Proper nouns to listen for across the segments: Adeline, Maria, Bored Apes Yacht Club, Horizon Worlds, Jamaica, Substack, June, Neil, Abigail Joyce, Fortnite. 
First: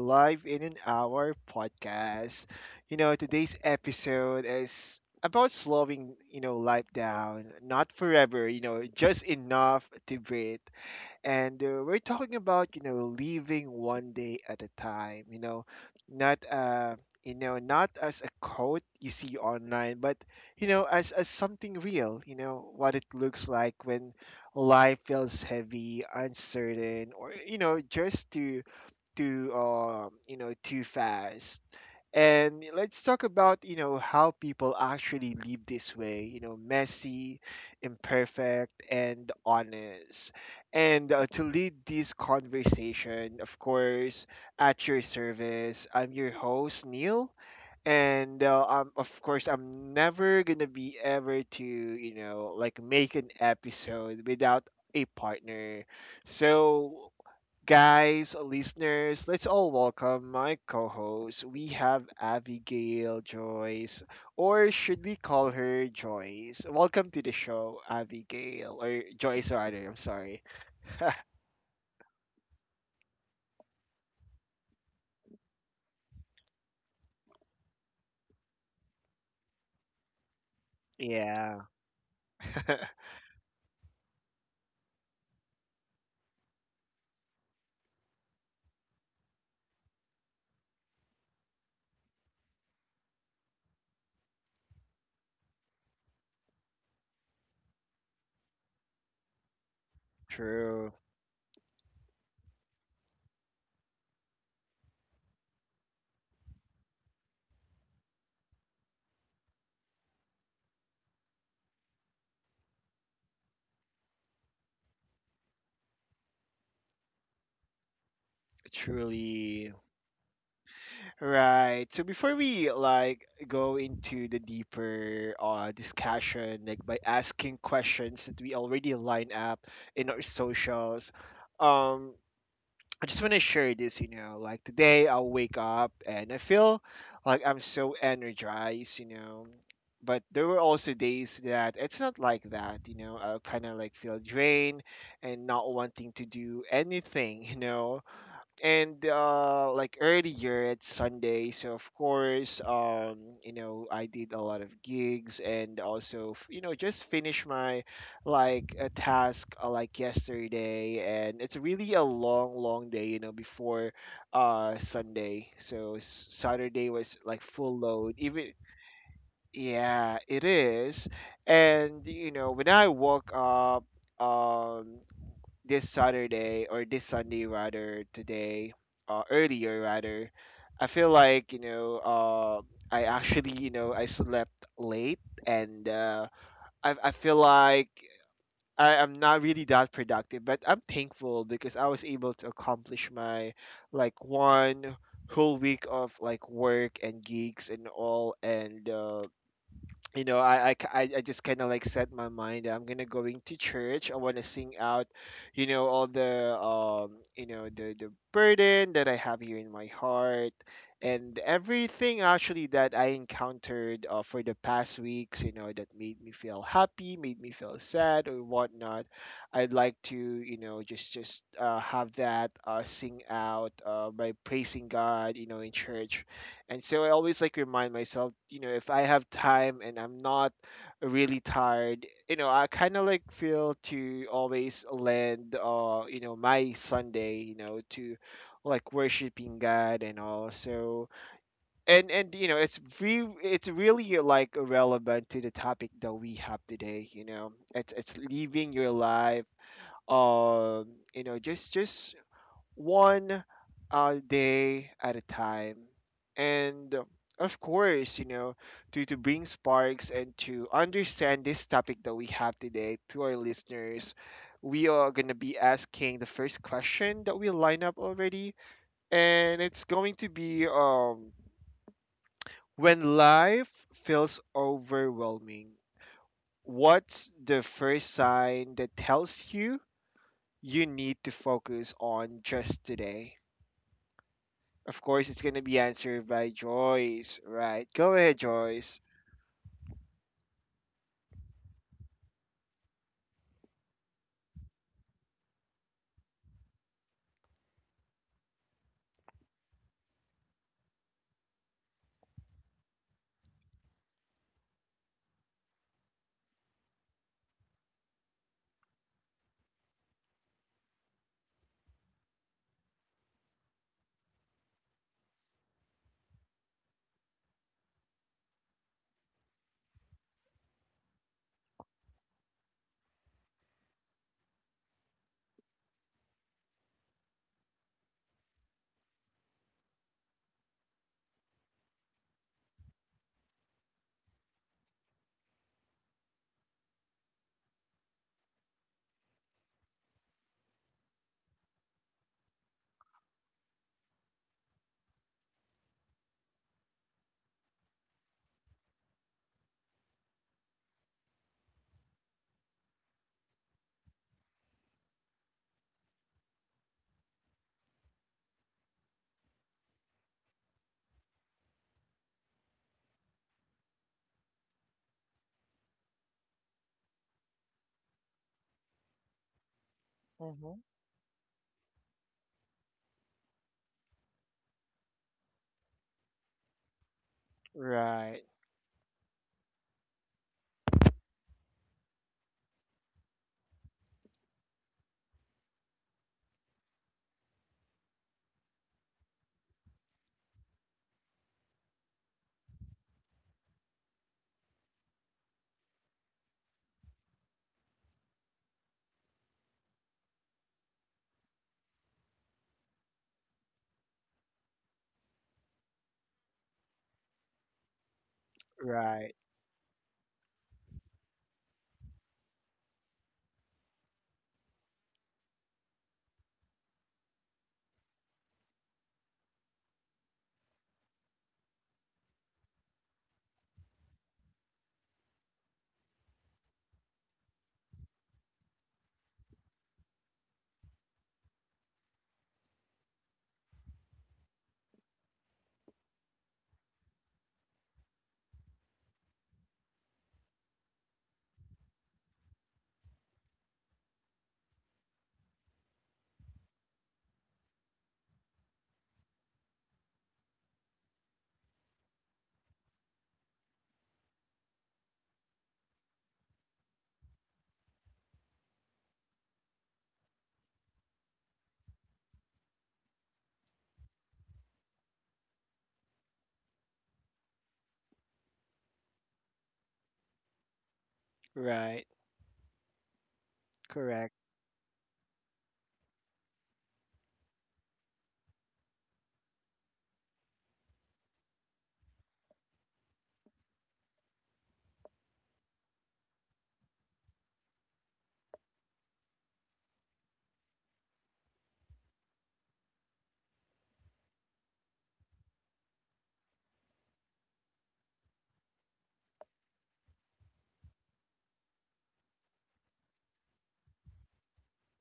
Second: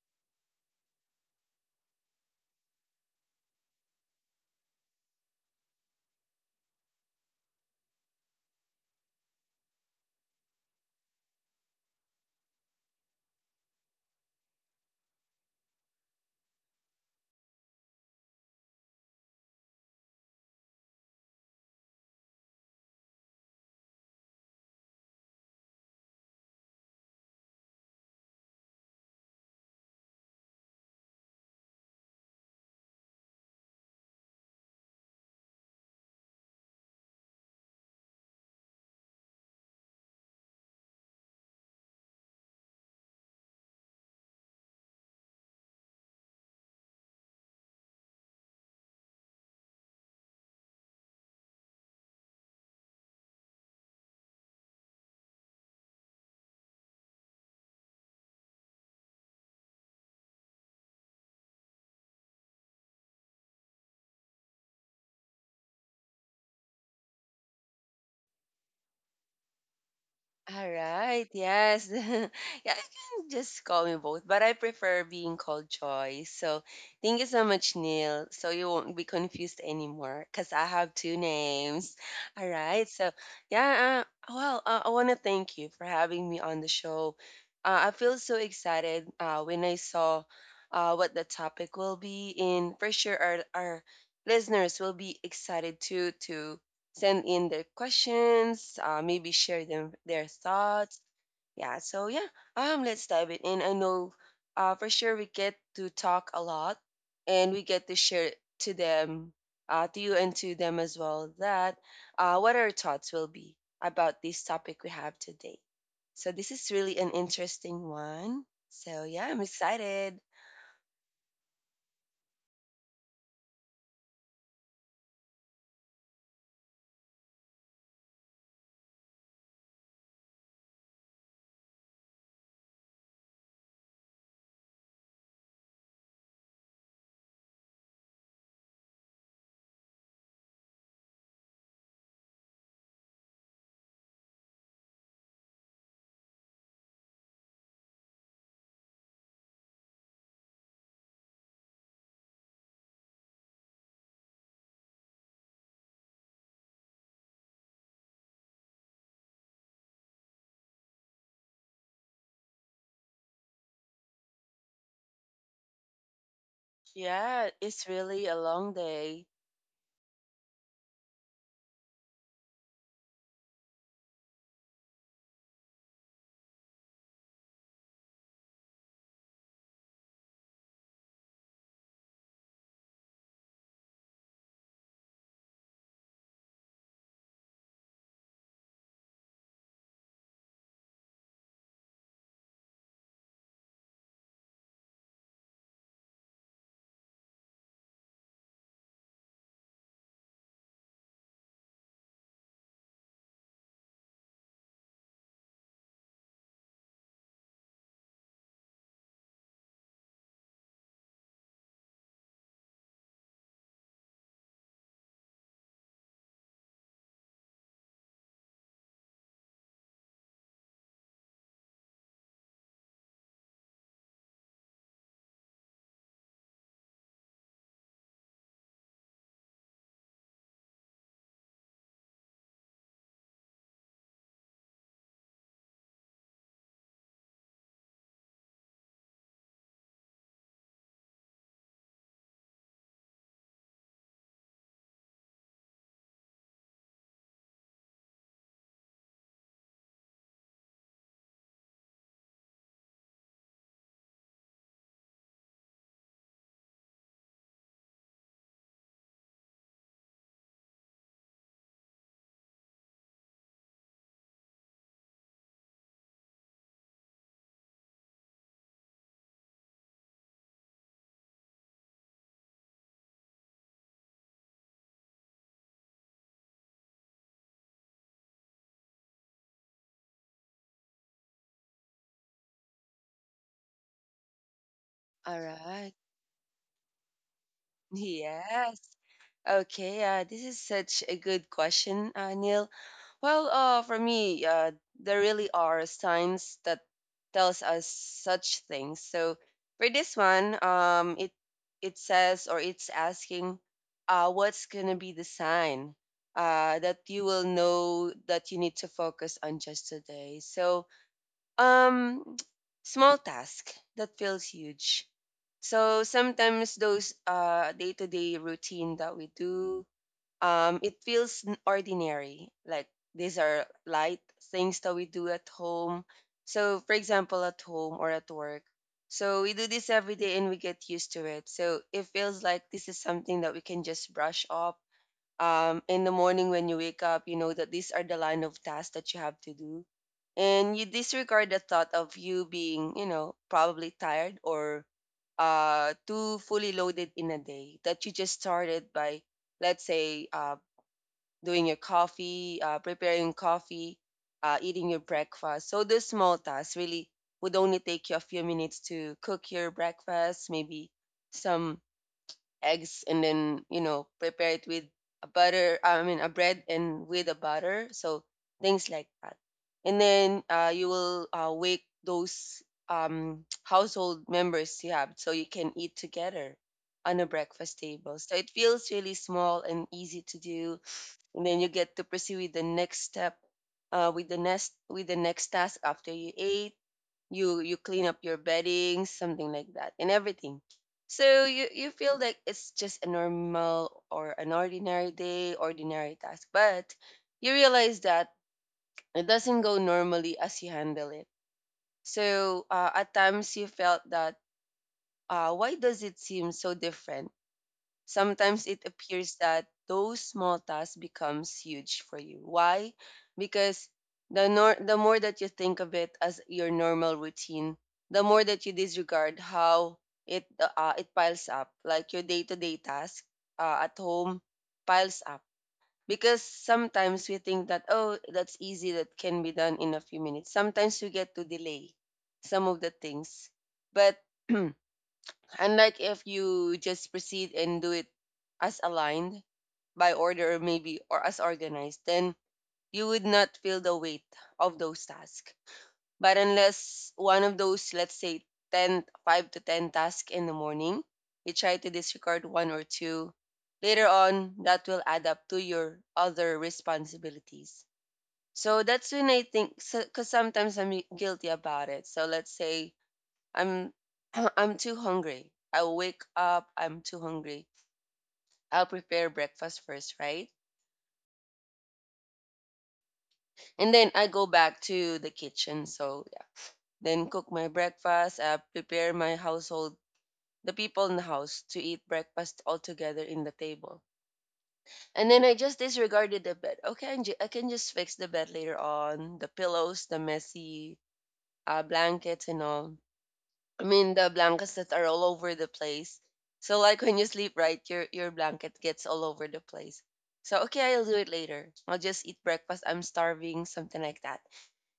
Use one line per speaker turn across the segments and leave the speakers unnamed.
Live in an Hour podcast. Today's episode is about slowing, life down, not forever, just enough to breathe, and we're talking about living one day at a time, not uh not as a quote you see online, but as something real, what it looks like when life feels heavy, uncertain, or just too too you know too fast. And let's talk about, how people actually live this way, messy, imperfect, and honest. And to lead this conversation, of course, at your service, I'm your host, Neil. And of course, I'm never going to be ever to, like make an episode without a partner. So, guys, listeners, let's all welcome my co host. We have Abigail Joyce, or should we call her Joyce? Welcome to the show, Abigail, or Joyce rather. I'm sorry.
All right, yes. Yeah, you can just call me both, but I prefer being called Joy. So thank you so much, Neil. So you won't be confused anymore because I have two
Yeah,
names. All right, so yeah, well, I want to thank you for having me on the show. I feel so excited when I saw what the topic will be, and for sure, our listeners will be excited too to send in their questions, maybe share them their
true,
thoughts. Yeah, so yeah, let's dive it in. I know for sure we get to talk a lot and we get to share to them, to you and to them as well, that what our thoughts will be about this topic we have today. So this is really an interesting one. So yeah, I'm
truly.
excited.
Right, so before we like go into the deeper discussion, like by asking questions that we already line up in our socials. Um I just want to share this, like today I'll wake up and I feel like I'm so energized. But there were also days that it's not like that. I kind of like feel drained and not wanting to do anything, and like earlier it's Sunday, so of course, I did a lot of gigs, and also just finish my like a task, like yesterday. And it's really a long, long day, before Sunday. So, Saturday was like
Yeah,
full
it's
load
really a
even.
long day.
Yeah, it is. And when I woke up, um this Saturday, or this Sunday rather, today, earlier rather, I feel like, I actually, I slept late. And I feel like I am not really that productive, but I'm thankful because I was able to accomplish my like one whole week of like work and gigs and all. And you know i i, I just kind of like set my mind. I'm gonna go into church. I want to sing out all the, the burden that I have here in my heart, and everything actually that I encountered, for the past weeks, that made me feel happy, made me feel sad, or whatnot. I'd like to, just have that, sing out, by praising God, in church. And so I always like remind myself, if I have time and I'm not really tired, I kind of like feel to always lend, my Sunday, to like worshiping God and all. So, and it's really like relevant to the topic that we have today. It's living your life, um just one day at a time. And of course, to bring sparks and to understand this topic that we have today to our listeners, we are going to be asking the first question that we line up already. And it's going to be, when life feels overwhelming, what's the first sign that tells you you need to focus on just today? Of course,
All
it's gonna be
right.
answered by Joyce. Right. Go ahead,
Yes.
Joyce.
Okay, this is such a good question, Neil. Well, for me, there really are signs that tells us such things. So for this one, it says or it's asking, what's gonna be the sign, that you will know that you need to focus on just today. So, um, small task that feels huge. So sometimes those day to day routine that we do it feels ordinary. Like these are light things that we do at home. So, for example, at home or at work. So, we do this every day and we get used to it. So, it feels like this is something that we can just brush off. In the morning when you wake up, you know that these are the line of tasks that you have to do. And you disregard the thought of you being, you know, probably tired or too fully loaded in a day that you just started by let's say doing your coffee, preparing coffee, eating your breakfast. So those small tasks really would only take you a few minutes to cook your breakfast, maybe some eggs, and then you know prepare it with a butter. I mean a bread and with a butter. So things like that. And then
Mm-hmm.
you will wake those household members you have so you can eat together on a breakfast table. So
Right.
it feels really small and easy to do, and then you get to proceed with the next step, with the next task after you ate. You clean up your bedding, something like that, and everything. So you feel like it's just a normal or an ordinary day, ordinary task, but you realize that it doesn't go normally as you handle it. So at times you felt that why does it seem so different? Sometimes it
Right.
appears that those small tasks becomes huge for you. Why? Because the nor- the more that you think of it as your normal routine, the more that you disregard how it it piles up. Like your day-to-day task at home piles up, because sometimes we think that, oh, that's easy, that can be done in a few minutes. Sometimes we get to delay some of the things. But unlike if you just proceed and do it as aligned by order, or maybe or as organized, then you would not feel the weight of those tasks. But unless one of those, let's say 5 to 10 tasks in the morning, you try to disregard one or two, later on that will add up to your other responsibilities. So that's when I think, because sometimes I'm guilty about it. So let's say I'm I'm too hungry. I wake up, I'm too hungry. I'll prepare breakfast first, right?
Right.
And then I
Correct.
go back to the kitchen. So yeah, then cook my breakfast, prepare my household, the people in the house to eat breakfast all together in the table. And then I just disregarded the bed. Okay, I can just fix the bed later on, the pillows, the messy blankets and all. I mean the blankets that are all over the place. So like when you sleep, right, your blanket gets all over the place. So okay, I'll do it later. I'll just eat breakfast. I'm starving, something like that.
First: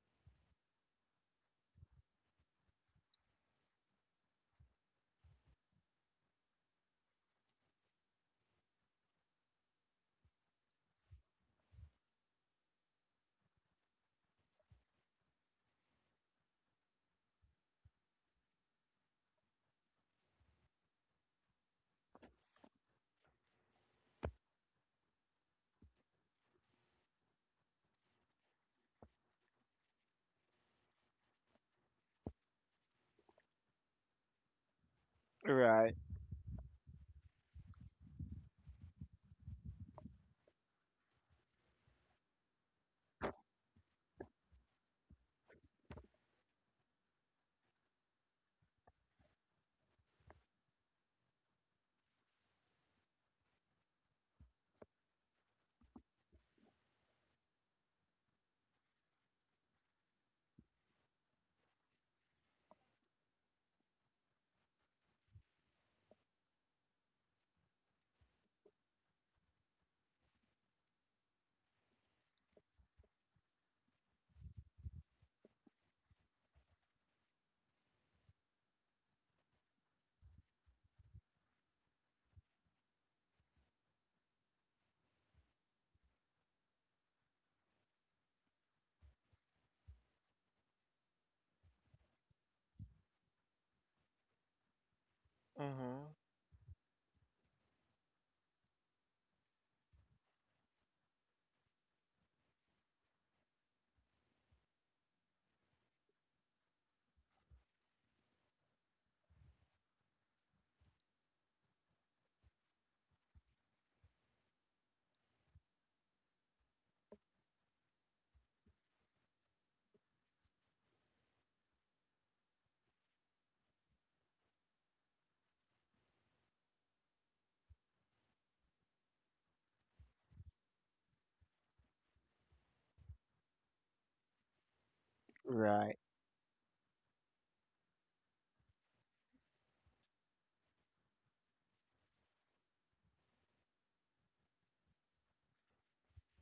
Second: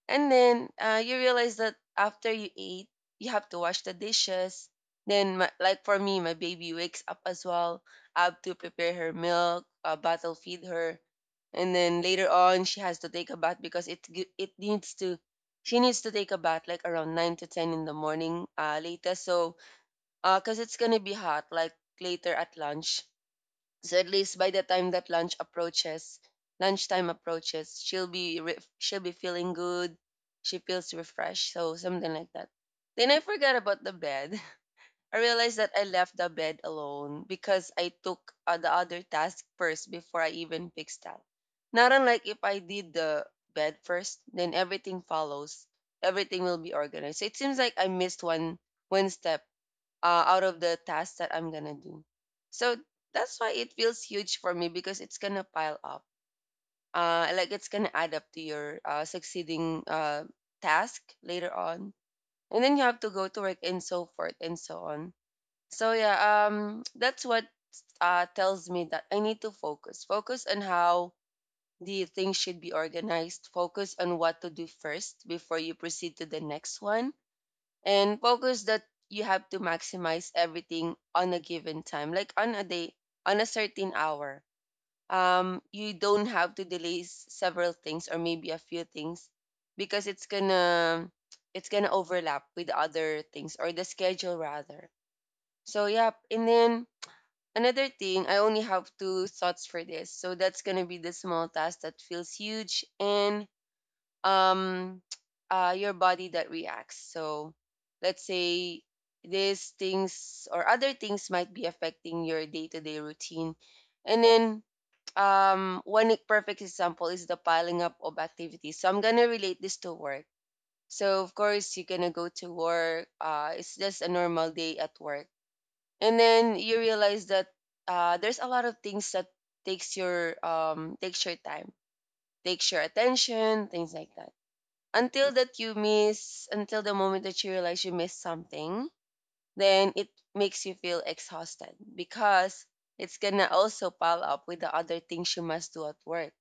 And then you realize that after you eat, you have to wash the dishes. Then my, like for me, my baby wakes up as well. I have to prepare her milk, bottle feed her, and then later on she has to take a bath because it gi- it needs to she needs to take a bath like around 9 to 10 in the morning latest. So because it's gonna be hot like later at lunch, so at least by the time that lunchtime approaches, she'll be feeling good, she feels refreshed, so something like that. Then I forgot about the bed. I realized that I
Right.
left the bed alone because I took the other task first before I even fixed that. Not unlike if I did the bed first, then everything follows. Everything will be organized. So it seems like I missed one step out of the task that I'm gonna do. So that's why it feels huge for me, because it's gonna pile up. Like it's gonna add up to your succeeding task later on, and then you have to go to work and so forth and so on. So yeah, that's what tells me that I need to focus. Focus on how the things should be organized. Focus on what to do first before you proceed to the next one, and focus that you have to maximize everything on a given time, like on a day, on a certain hour. You don't have to delay several things or maybe a few things, because it's gonna overlap with other things, or the schedule rather. So
Mm-hmm.
yeah, and then another thing, I only have two thoughts for this. So that's gonna be the small task that feels huge, and um your body that reacts. So let's say these things or other things might be affecting your day-to-day routine. And then perfect example is the piling up of activities. So I'm gonna relate this to work. So of course you're gonna go to work. It's just a normal day at work, and then you realize that there's a lot of things that takes your time, takes your attention, things like that, until that you
Right.
miss until the moment that you realize you missed something. Then it makes you feel exhausted because it's gonna also pile up with the other things you must do at work.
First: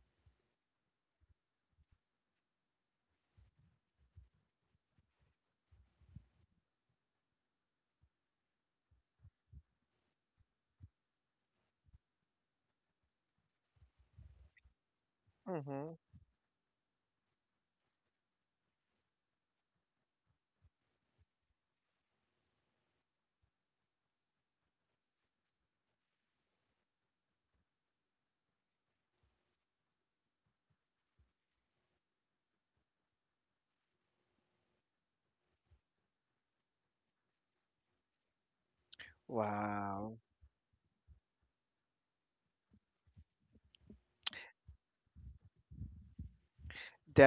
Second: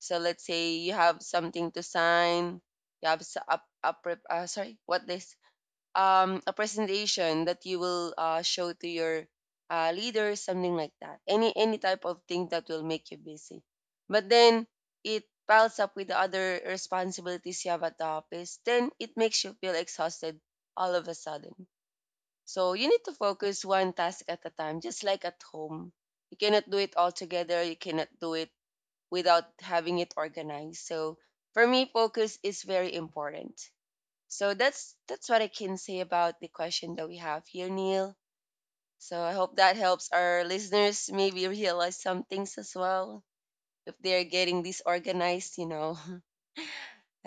So let's say you have something to sign. You have s- up up sorry what they A presentation that you will show to your leader, something like that. Any type of thing that will make you busy. But then it piles
Mm-hmm.
up with the other responsibilities you have at the office. Then it makes you feel exhausted all of a sudden. So you need to focus one task at a time, just like at home. You cannot do it all together. You cannot do it without having it organized. So for me, focus is very important. So that's what I can say about the question that we have here, Neil. So I hope that helps
Wow.
our listeners maybe realize some things as well if they're getting disorganized, you know.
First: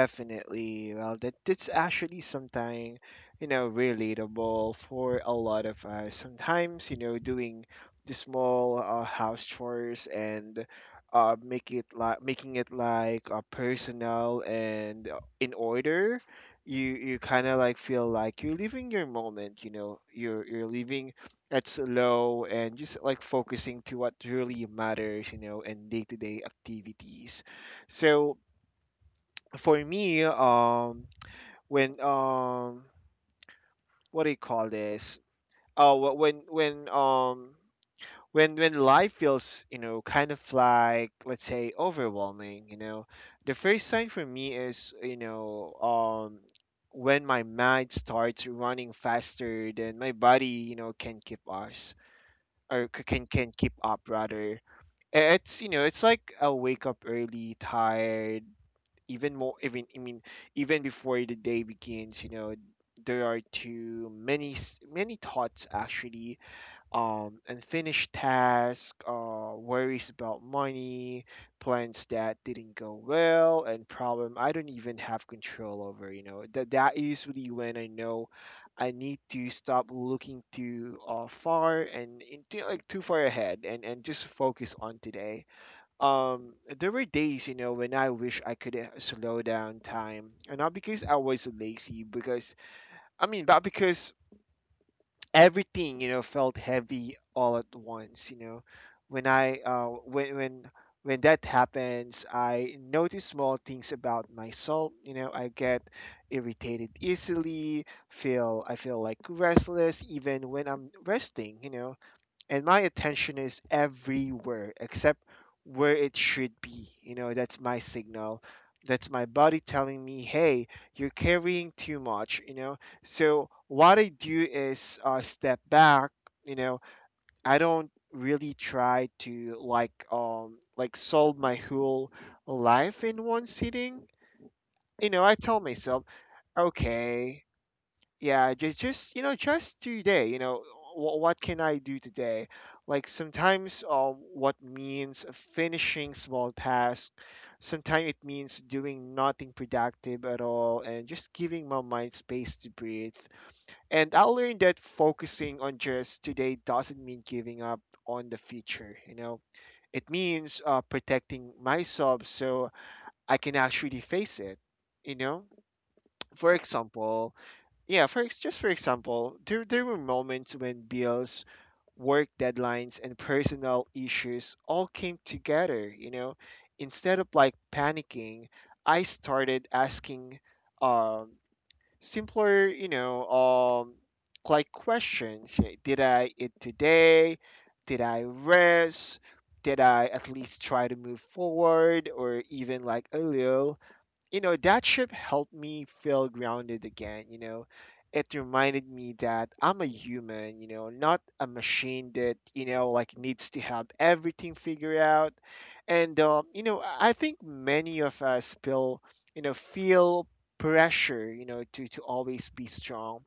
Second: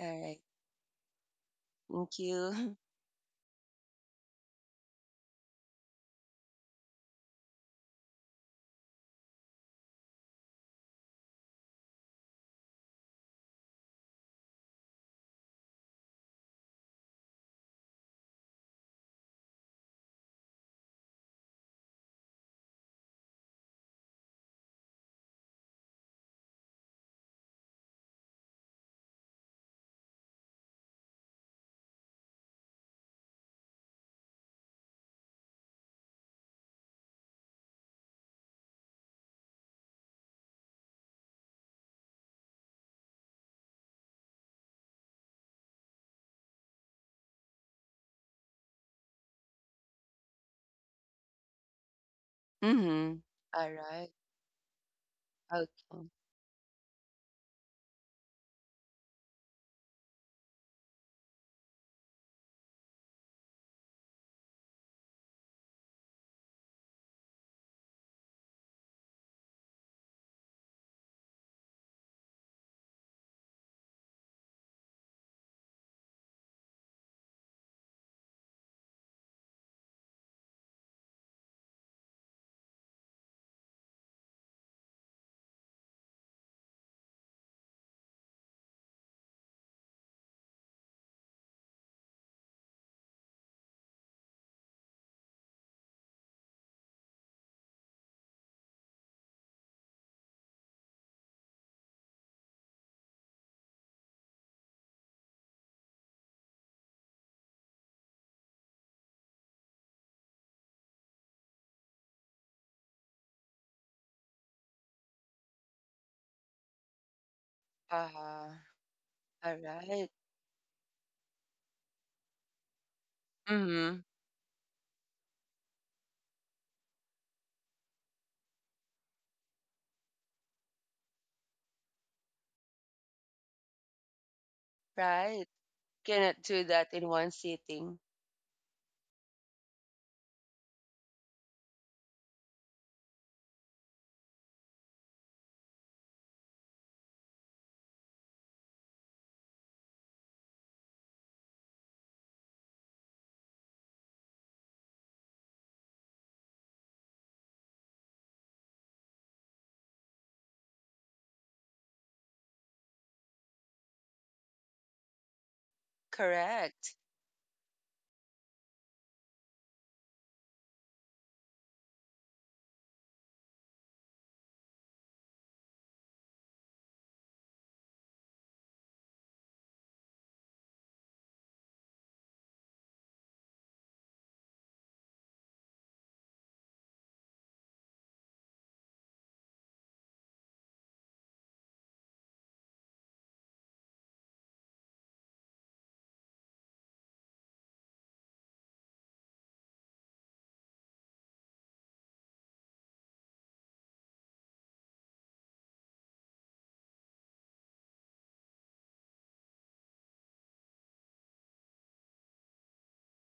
All right.
Well, that's
Thank
actually
you.
something, relatable for a lot of us. Sometimes, doing the small, house chores, and make it like making it like, personal, and in order, you kind of like feel like you're living your moment. You know, you're living at slow and just like focusing to what really matters. And day to day activities. So for me, when what do you call this? Oh, when life feels, kind of like, let's say, overwhelming. The first sign for me is, when my mind starts running faster than my body, can keep us, or c-
Mm-hmm.
can can
All
keep up
right.
rather. It's, it's
Okay.
like I wake up early, tired even more, even I mean even before the day begins. There are too many, many thoughts actually, unfinished tasks, worries about money, plans that didn't go well, and problem I don't even have control over. That usually when I know I need to stop looking too, far, and into like too far ahead, and just focus on today. Um there were days, when I wish I could, slow down time, and not because I was lazy, because I mean but because everything, felt heavy all at once. When I when that happens, I notice small things about myself. I get irritated easily, feel I feel like restless even when I'm resting, and my attention is everywhere except where it should be. That's my signal.
Uh-huh.
That's my
All
body telling
right.
me, hey, you're carrying too much. So what
Mm-hmm.
I do is, step back. You know i don't really try to like, like solve my whole life in one sitting. I
Right.
tell myself,
Cannot do that in one
okay,
sitting.
yeah, just just today. What can I do today? Like sometimes, what means finishing small tasks. Sometimes it means doing nothing productive at all and just giving my mind space to breathe. And I learned that focusing on just today doesn't mean giving up on the future. It means, protecting myself, so I can actually face it, you know for
Correct.
example. Yeah, just for example, there were moments when bills, work deadlines, and personal issues all came together. Instead of like panicking, I started asking, um, simpler, like questions. Yeah. Did I eat today? Did I rest? Did I at least try to move forward or even like a little? That trip helped me feel grounded again. It reminded me that I'm a human, not a machine that, like needs to have everything figured out. And, I think many of us feel pressure, to always be strong,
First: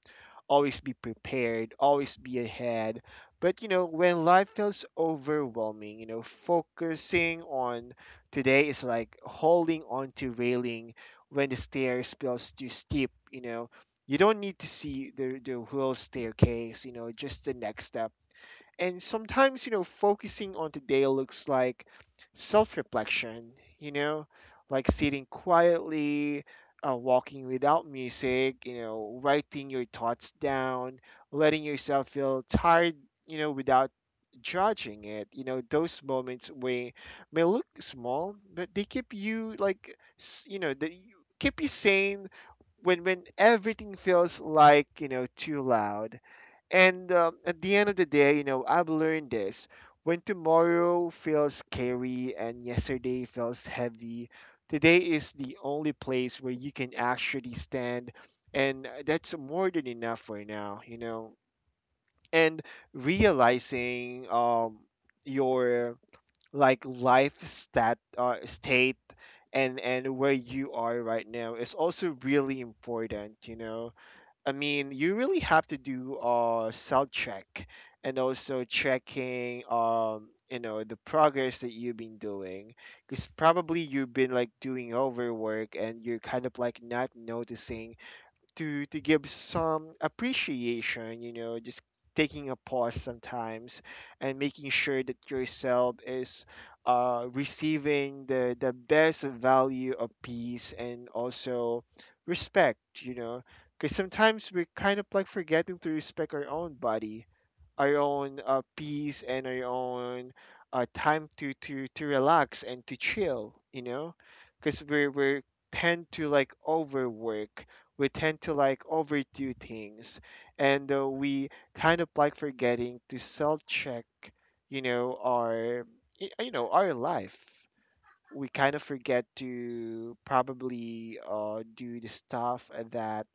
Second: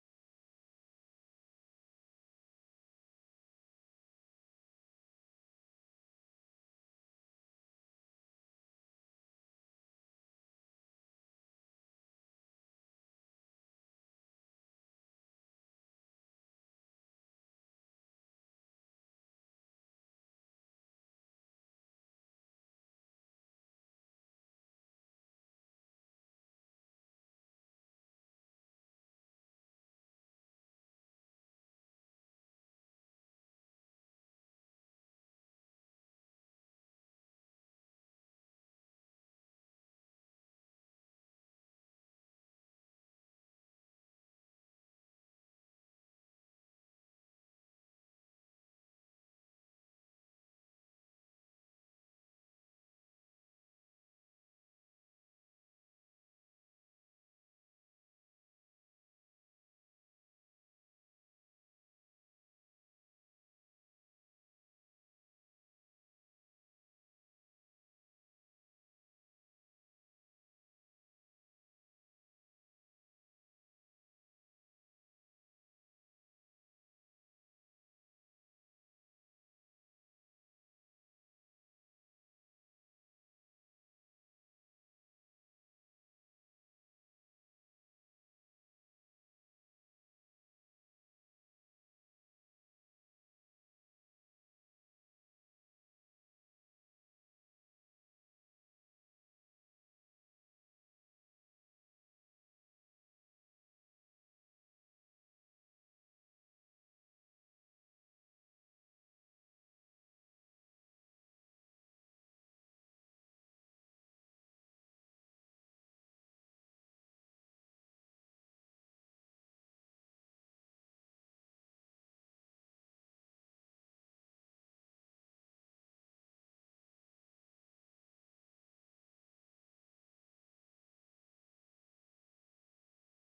always be prepared, always be ahead. But, when life feels overwhelming, focusing on today is like holding on to railing when the stairs feels too steep. You don't need to see the whole staircase, just the next step. And sometimes, focusing on today looks like self reflection, you know, like sitting quietly, walking without music, writing your thoughts down, letting yourself feel tired, without judging it. Those moments may look small, but they keep you, like, they keep you sane when everything feels like, too loud. And, at the end of the day, I've learned this. When tomorrow feels scary and yesterday feels heavy, today is the only place where you can actually stand. And that's more than enough for now. And realizing, your like life state, and where you are right now is also really important, I mean, you really have to do, self check, and also checking, the progress that you've been doing, because probably you've been like doing overwork and you're kind of like not noticing to give some appreciation, just taking a pause sometimes, and making sure that yourself is, receiving the best value of peace and also respect. Because sometimes we're kind of like forgetting to respect our own body, our own, peace, and our own, time to relax and to chill, because we tend to like overwork. We tend to like overdo things, and we kind of like forgetting to self check, our, our life. We kind of forget to probably, do the stuff that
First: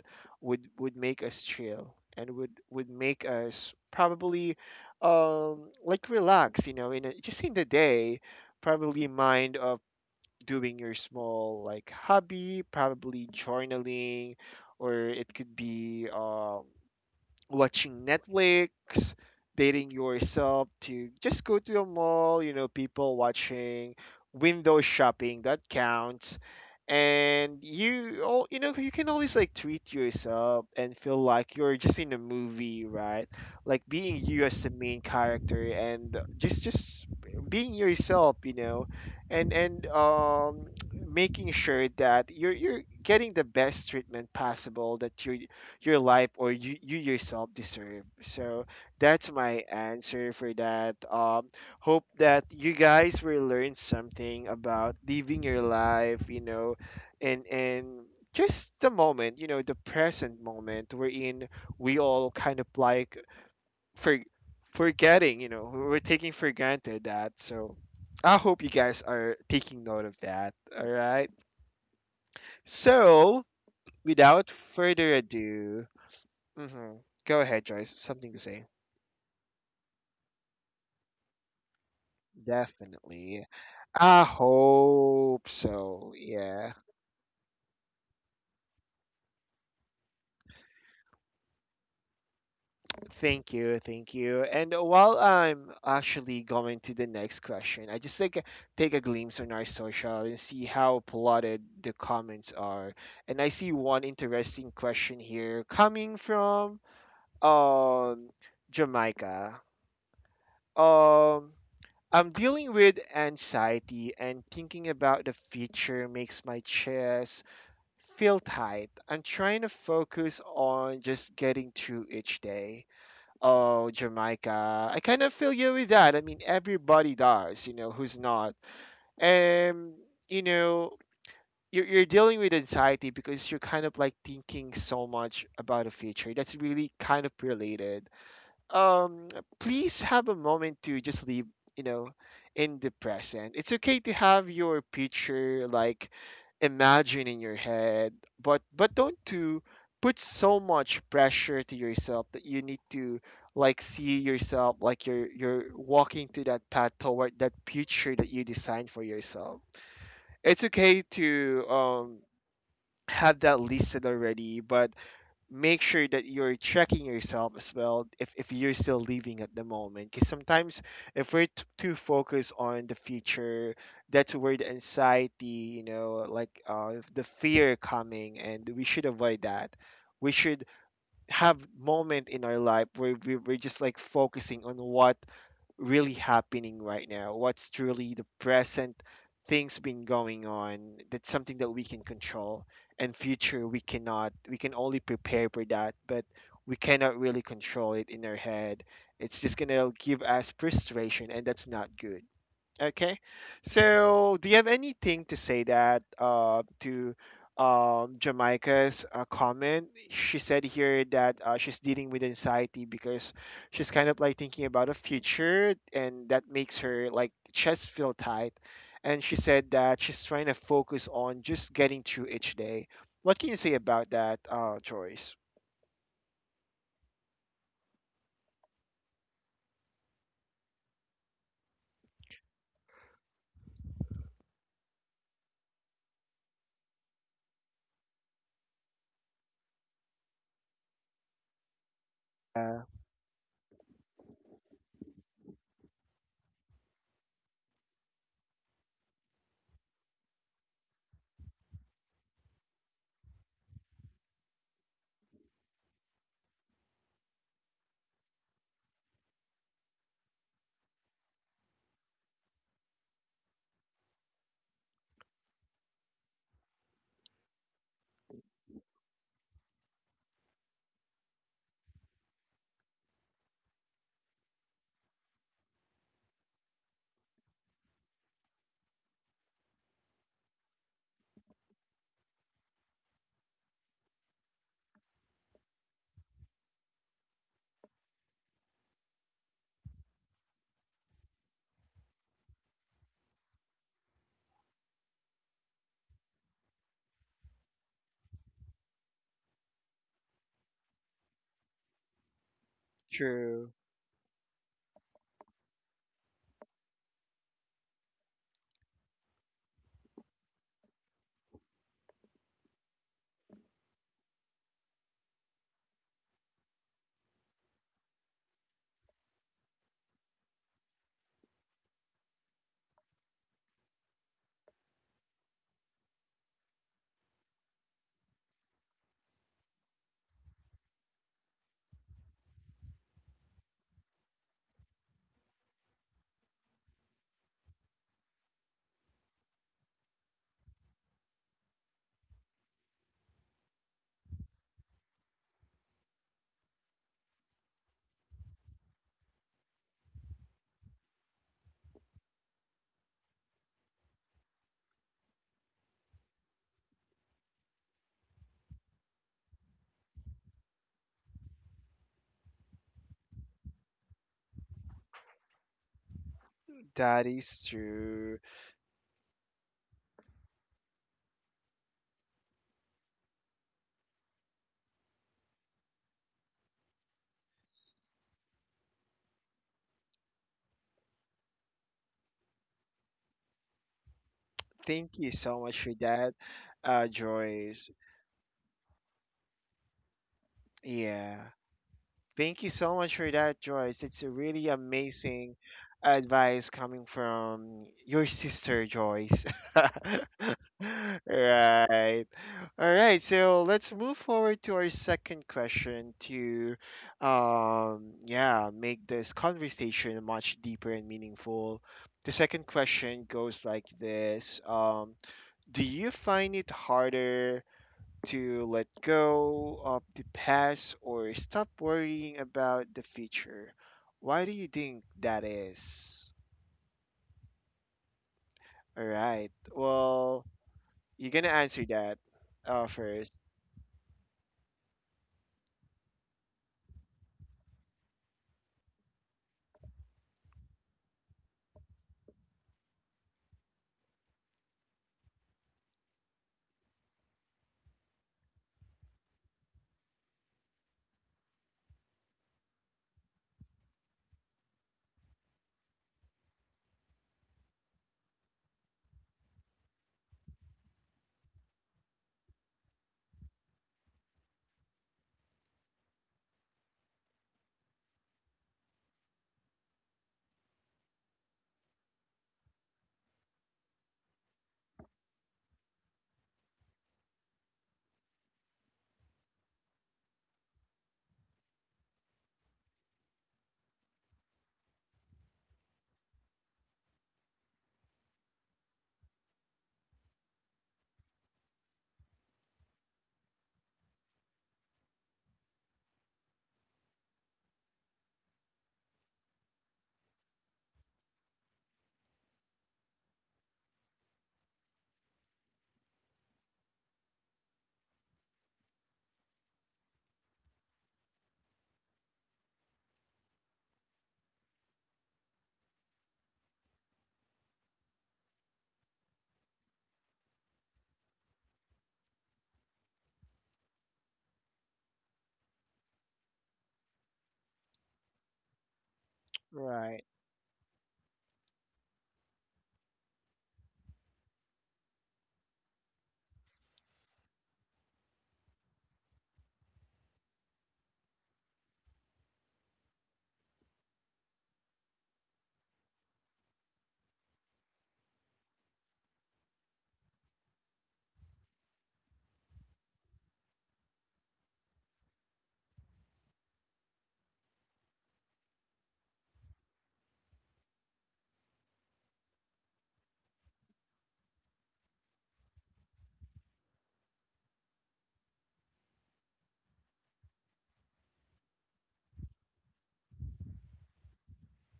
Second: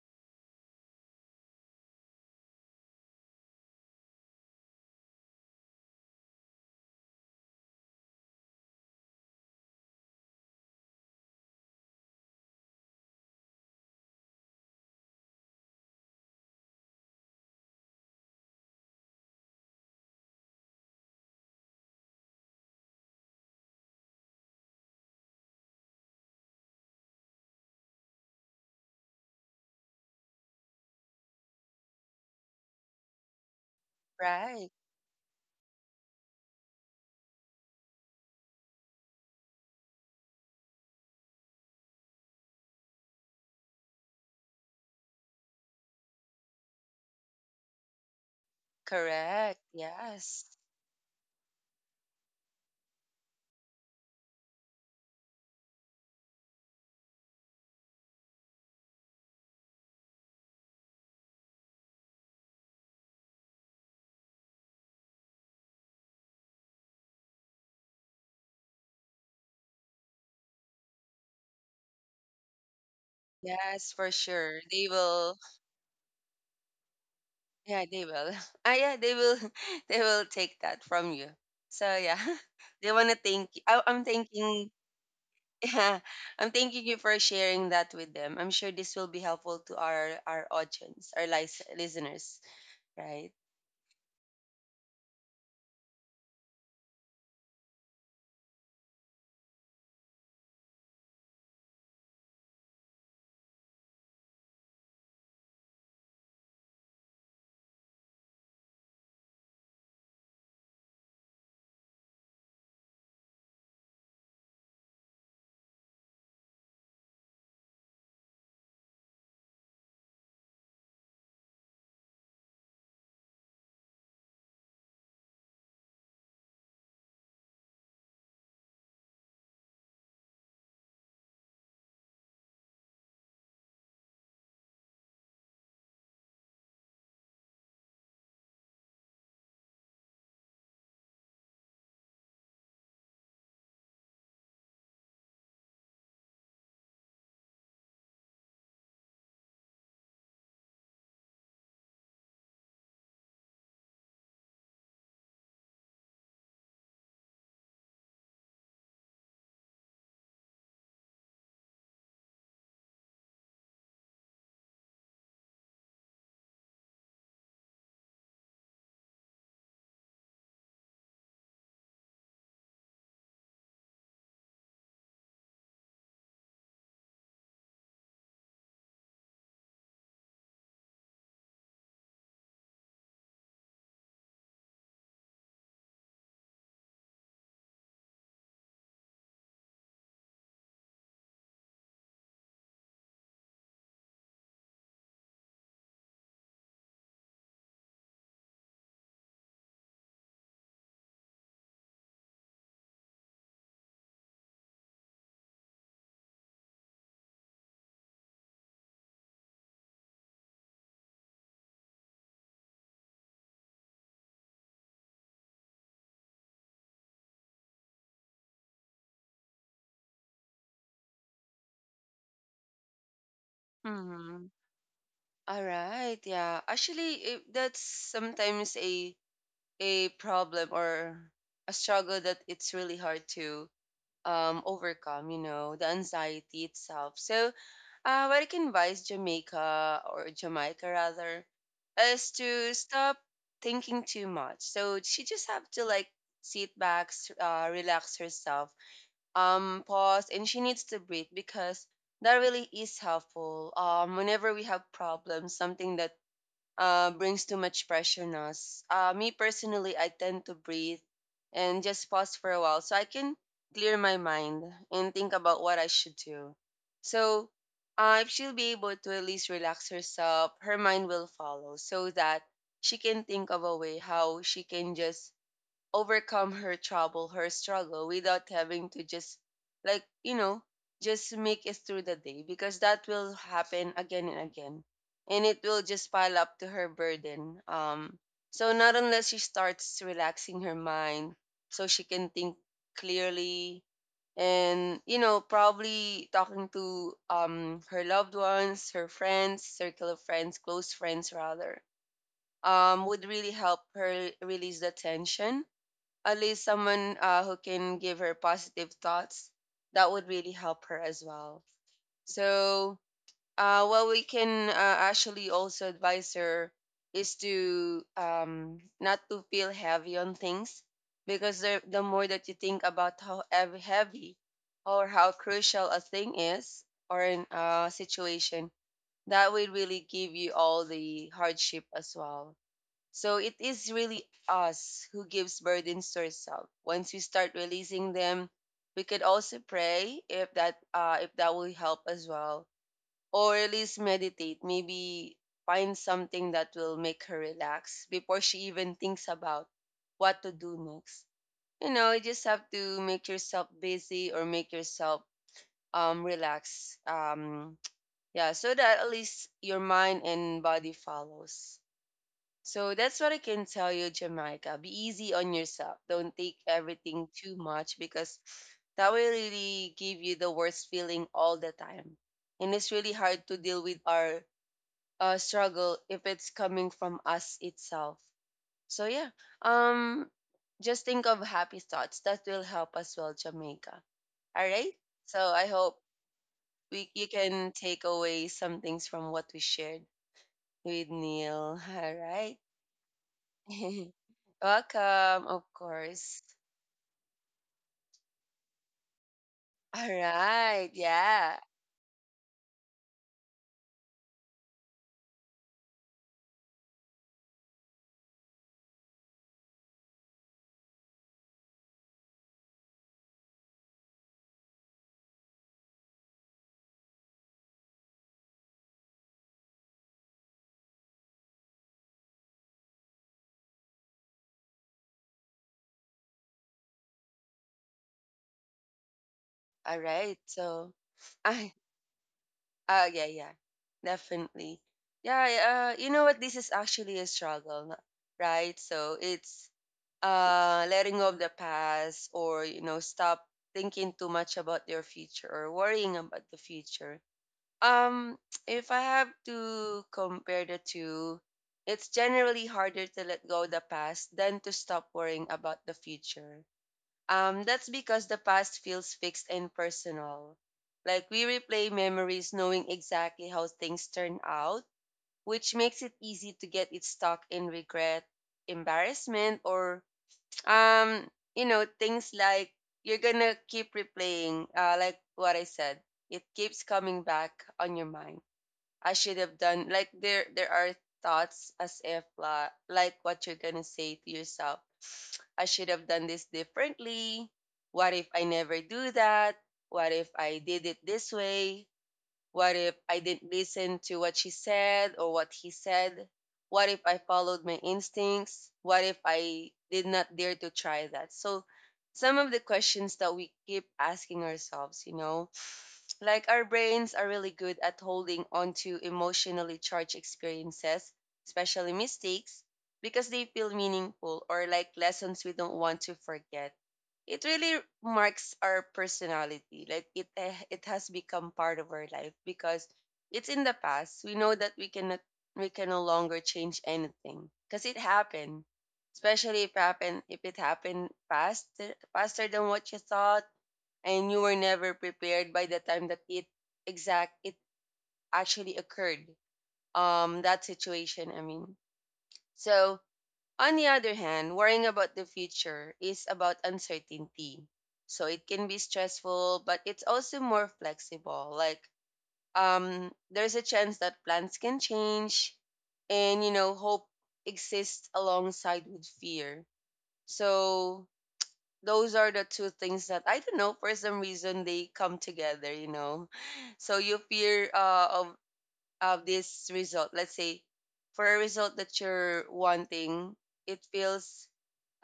would make us chill, and would make us probably, like relax, just in the day, probably mind of doing your small like hobby, probably journaling, or it could be, watching Netflix, dating yourself to just go to a mall, people watching, window shopping. That counts. And you can always like treat yourself and feel like you're just in a movie, right? Like being you as the
Right.
main character and just being yourself, you know, and making sure that you're getting the best treatment possible that you're your life or you yourself deserve. So that's
Correct.
my answer
Yes.
for that. Hope that you guys will learn something about living your life, you know, and just the moment, you know, the present moment we're in. We all kind of like for forgetting, you know, we're taking for granted that. So I hope you guys are taking note of that. All right. So
Yes, for
without
sure. They
further
will.
ado, hmm go ahead,
Yeah,
Joyce.
they
Something
will.
to say.
Ah, yeah, they will. They will take that from you. So yeah, they wanna
Definitely.
thank. You. I'm
I
thinking.
hope
Yeah,
so.
I'm
Yeah.
thanking you for sharing that with them. I'm sure this will be helpful to our audience, our listeners, right?
Thank you. Thank you. And while I'm actually going to the next question, I just like take a glimpse on our social and see how plotted the comments are. And I see one interesting question here coming from um Jamaica. Um I'm dealing with anxiety and thinking about the future makes my chest feel tight. I'm trying to focus on just getting through each day. Oh, Jamaica. I kind of feel you with that. I mean, everybody does, you know, who's not. And, you know, you're dealing with anxiety because you're kind of like thinking so much about the future. That's really kind of related. um Please have a moment to just leave, you know, in the present. It's okay to have your picture like imagine in your head, but don't to put so much pressure to yourself that you need to like see yourself like you're walking to that path toward that future that you designed for yourself. It's okay to have that listed already, but make sure that you're checking yourself as well if you're still living at the moment, because sometimes if we're too focused on the future, that's where the anxiety, you know, like the fear coming, and we should avoid that. We should have moment in our life where we're just like focusing on what really happening right now, what's truly the present things been going on. That's something that we can control. And future we cannot, we can only prepare for that, but we cannot really control it in our head. It's just gonna give us frustration and that's not good. Okay. So, do you have anything to say that to Jamaica's comment? She said here that she's dealing with anxiety because she's kind of like thinking about a future, and that makes her like chest feel tight. And she said that she's trying to focus on just getting through each day. What can you say about
Mm-hmm.
that, Joyce?
All right. Yeah. Actually, that's sometimes a problem or a struggle that it's really hard to overcome, you know, the anxiety itself. So what I can advise Jamaica, or Jamaica rather, is to
Yeah,
stop thinking too much. So she just have to like sit back, relax herself, pause, and she needs to breathe because that really is helpful. Whenever we have problems, something that brings too much pressure on us. Me personally, I tend to breathe and just pause for a while so I can clear my mind and think about what I should do. So, if she'll be able to at least relax herself, her mind will follow so that she can think of a way how she can just overcome her trouble, her struggle without having to just like, you know, just make it through the day because that will happen again and again. And it will just pile up to her burden. So not unless she starts relaxing her mind so she can think clearly, and you know probably talking to her loved ones, her friends, circle of friends, close friends rather, would really
true.
help her release the tension. At least someone who can give her positive thoughts, that would really help her as well. So what we can actually also advise her is to not to feel heavy on things, because the more that you think about how heavy or how crucial a thing is, or in a situation, that will really give you all the hardship as well. So it is really us who gives burdens to ourselves. Once we start releasing them, we could also pray if that will help as well, or at least meditate. Maybe find something that will make her relax before she even thinks about what to do next. You know, you just have to make yourself busy or make yourself relax. Yeah, so that at least your mind and body follows. So that's what I can tell you, Jamaica. Be easy on yourself. Don't take everything
That
too
is
much because
true.
that will really give you the worst feeling all the time. And it's really hard to deal with our struggle if it's coming from us itself. So yeah, um, just think of happy thoughts. That will help as well, Jamaica. All right.
Thank
So
you
I
so much
hope
for that,
we you can
Joyce.
take away some things from what we shared with
Yeah.
Neil. All right.
Thank you so much for that, Joyce. It's a really
Welcome, of
amazing
course.
advice coming from your sister, Joyce.
All right, yeah.
Right. All right. So let's move forward to our second question to, yeah, make this conversation much deeper and meaningful. The second question goes like this. Do you find it harder to let go of the past or stop worrying about the future. Why do you think that is? All right.
All right.
Well,
So,
you're gonna
I
answer that
yeah,
first.
yeah. Definitely. Yeah, you know what, this is actually a struggle, right? So, it's letting go of the past or, you know, stop thinking too much about your future or worrying about the future. Um if I have to compare the two, it's generally harder to let go of the past than to stop worrying about the future. That's because the past feels fixed and personal. Like, we replay memories knowing exactly how things turn out, which makes it easy to get it stuck in regret, embarrassment, or um, you know, things like you're gonna keep replaying, like what I said. It keeps coming back on your mind. I should have done, like there are thoughts as if like what you're gonna say to yourself, I should have done this differently. What if I never do that? What if I did it this way? What if I didn't listen to what she said or what he said? What if I followed my instincts? What if I did not dare to try that? So, some of the questions that we keep asking ourselves, you know, like our brains are really good at holding on to emotionally charged experiences, especially mistakes, because they feel meaningful or like lessons we don't want to forget. It really marks our personality. Like, it has become part of our life because it's in the past. We know that we can no longer change anything because it happened. Especially
Right.
if it happened faster than what you thought, and you were never prepared by the time that it actually occurred. That situation, I mean. So on the other hand, worrying about the future is about uncertainty. So it can be stressful, but it's also more flexible. Like, there's a chance that plans can change, and you know, hope exists alongside with fear. So those are the two things that, I don't know, for some reason they come together. You know, so you fear of this result. Let's say for a result that you're wanting, it feels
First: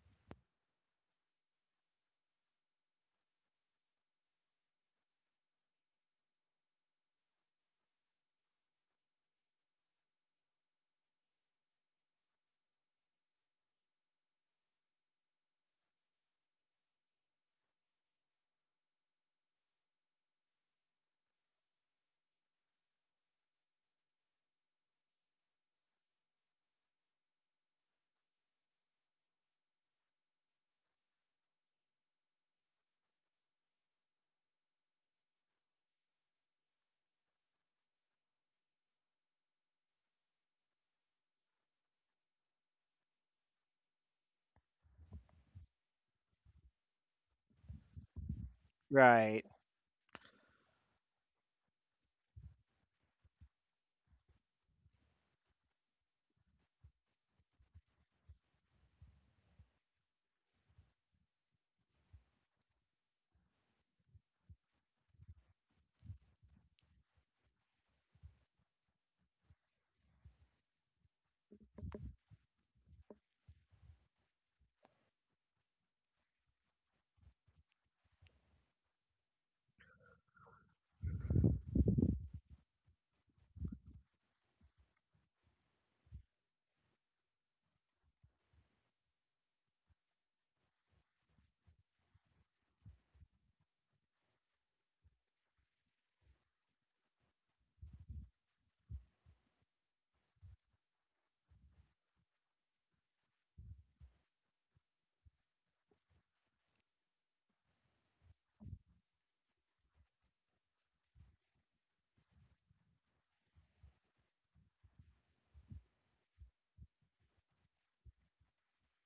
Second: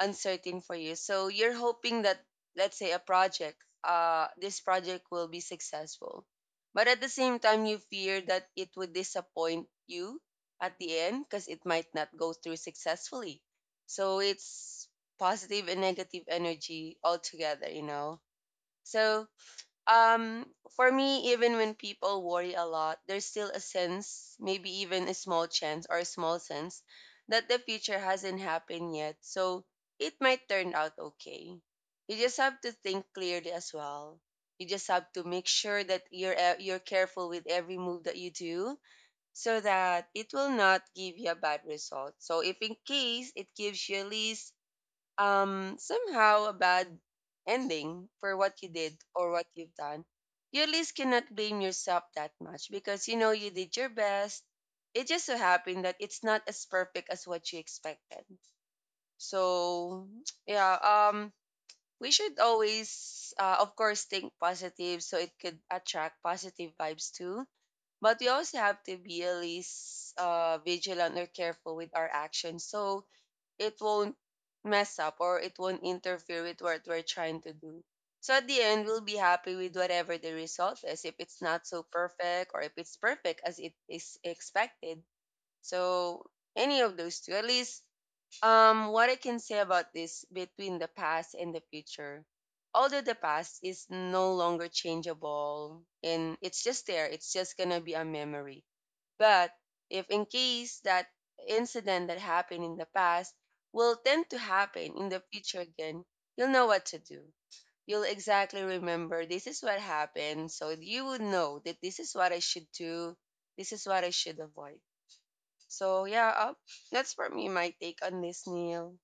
uncertain for you. So you're hoping that, let's say, a project, this project will be successful. But at the same time, you fear that it would disappoint you at the end because it might not go through successfully. So it's positive and negative energy altogether, you know. So um for me, even when people worry a lot, there's still a sense, maybe even a small chance or a small sense, that the future hasn't happened yet, so it might turn out okay. You just have to think clearly as well. You just have to make sure that you're careful with every move that you do, so that it will not give you a bad result. So if in case it gives you at least somehow a bad ending for what you did or
Right.
what you've done, you at least cannot blame yourself that much because you know you did your best. It just so happened that it's not as perfect as what you expected. So yeah, we should always of course think positive so it could attract positive vibes too. But we also have to be at least vigilant or careful with our actions. So it won't mess up or it won't interfere with what we're trying to do. So at the end, we'll be happy with whatever the result is, if it's not so perfect or if it's perfect as it is expected. So any of those two, at least what I can say about this between the past and the future. Although the past is no longer changeable and it's just there, it's just gonna be a memory, but if in case that incident that happened in the past will tend to happen in the future again, you'll know what to do. You'll exactly remember this is what happened. So you would know that this is what I should do. This is what I should avoid. So yeah, that's for me my take on this, Neil.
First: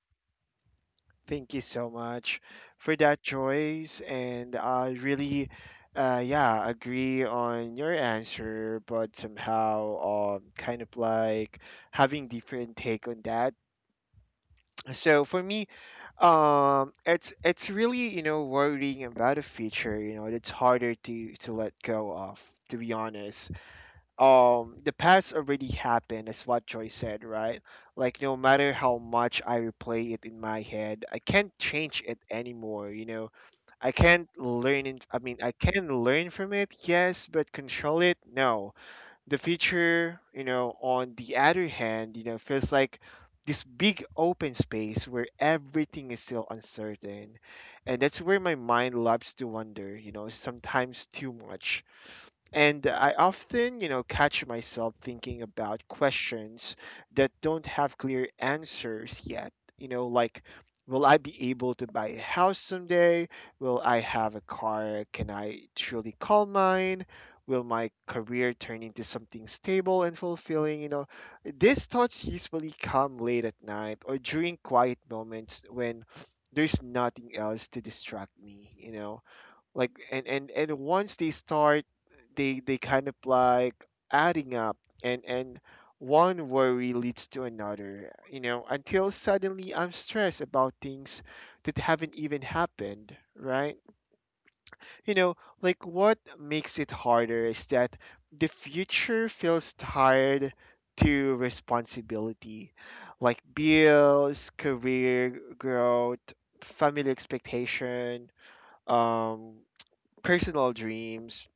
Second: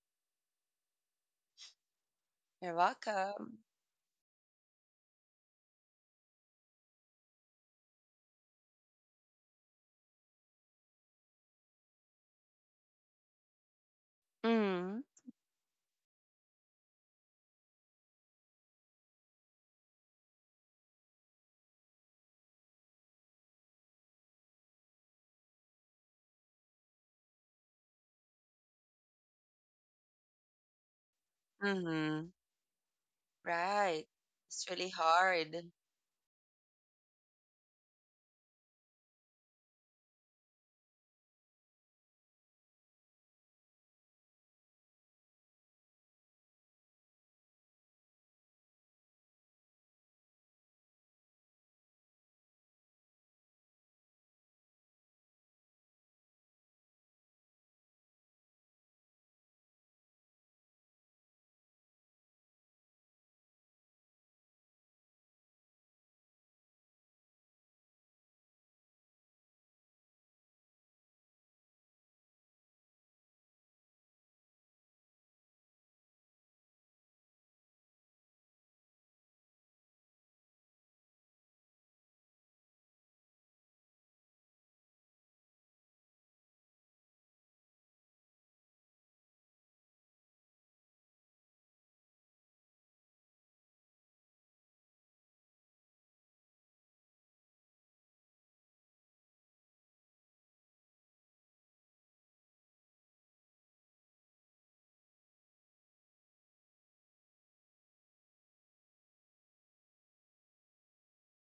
Thank you so much
You're
for that
welcome.
choice, and I really, yeah, agree on your answer, but somehow, kind of like having different take on that.
Mm.
So for me. It's really, you know, worrying about a future, you know, it's harder to let go of, to be honest. The past already happened, is what Joy said, right? Like no matter how much I replay it in my head, I can't change it
Mm-hmm.
anymore, you know. I
Right.
can't
It's
learn
really
in, I mean, I
hard.
can learn from it, yes, but control it, no. The future, you know, on the other hand, you know, feels like this big open space where everything is still uncertain. And that's where my mind loves to wander, you know, sometimes too much, and I often, you know, catch myself thinking about questions that don't have clear answers yet. You know, like, will I be able to buy a house someday? Will I have a car? Can I truly call mine? Will my career turn into something stable and fulfilling? You know, these thoughts usually come late at night or during quiet moments when there's nothing else to distract me, you know, like and once they start, they kind of like adding up, and one worry leads to another, you know, until suddenly I'm stressed about things that haven't even happened, right, you know, like what makes it harder is that the future feels tired to responsibility, like bills, career growth, family expectation, um personal dreams.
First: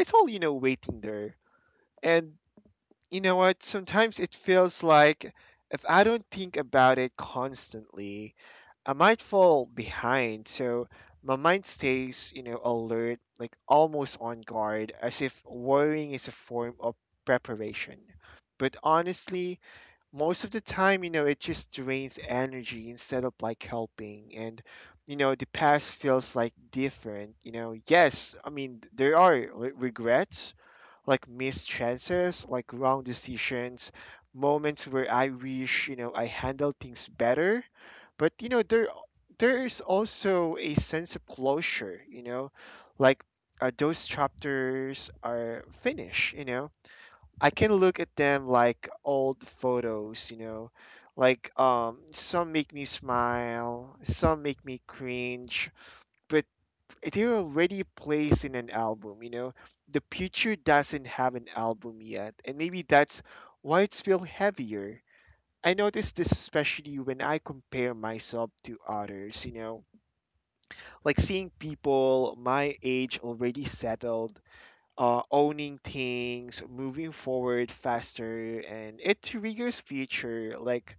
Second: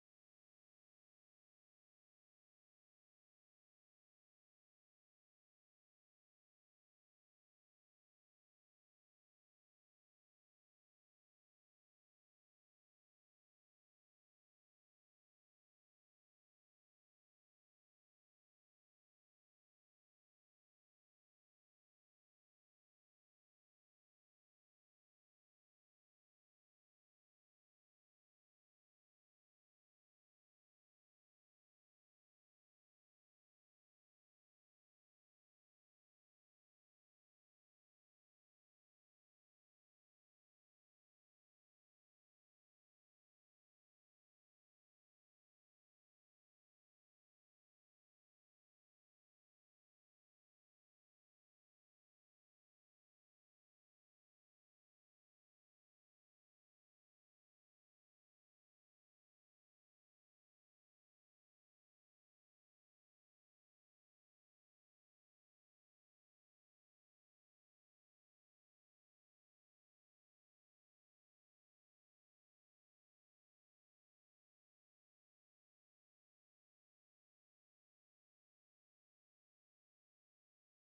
It's all, you know, waiting there. And you know what? Sometimes it feels like if I don't think about it constantly, I might fall behind. So my mind stays, you know, alert, like almost on guard, as if worrying is a form of preparation. But honestly, most of the time, you know, it just drains energy instead of like helping. And, you know, the past feels like different. You know, yes, I mean, there are regrets, like missed chances, like wrong decisions, moments where I wish, you know, I handled things better. But, you know, there's also a sense of closure, you know, like those chapters are finished, you know. I can look at them like old photos, you know. Like some make me smile, some make me cringe, but they're already placed in an album, you know. The future doesn't have an album yet, and maybe that's why it's feel heavier. I notice this especially when I compare myself to others, you know, like seeing people my age already settled, owning things, moving forward faster, and it triggers future, like,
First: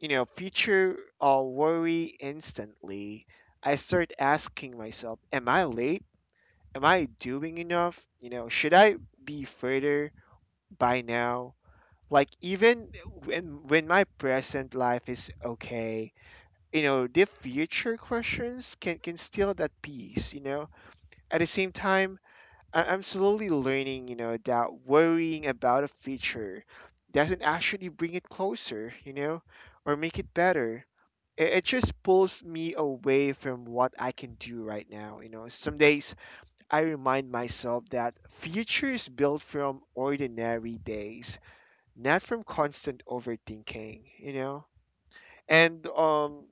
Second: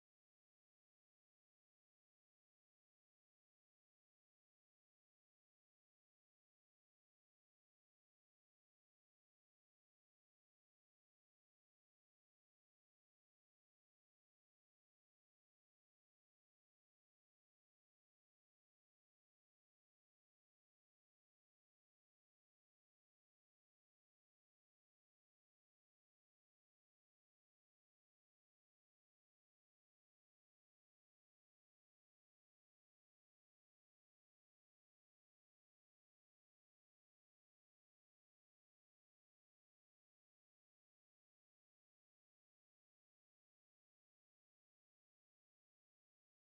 you know, future worry instantly. I start asking myself, am I late? Am I doing enough? You know, should I be further by now? Like, even when my present life is okay, you know, the future questions can steal that peace, you know? At the same time, I'm slowly learning, you know, that worrying about a future doesn't actually bring it closer, you know, or make it better. It just pulls me away from what I can do right now, you know. Some days I remind myself that future is built from ordinary days, not from constant overthinking, you know, and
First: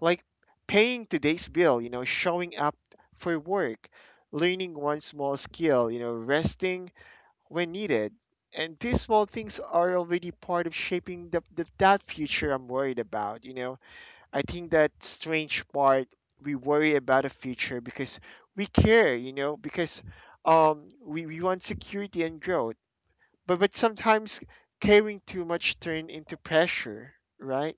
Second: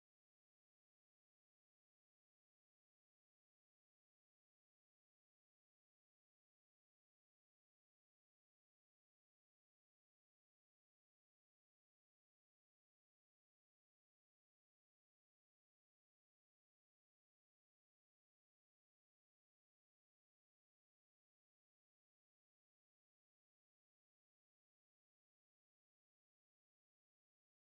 like paying today's bill, you know, showing up for work, learning one small skill, you know, resting when needed. And these small things are already part of shaping that future I'm worried about. You know, I think that strange part, we worry about a future because we care. You know, because we want security and growth. But sometimes caring too much turn into pressure, right?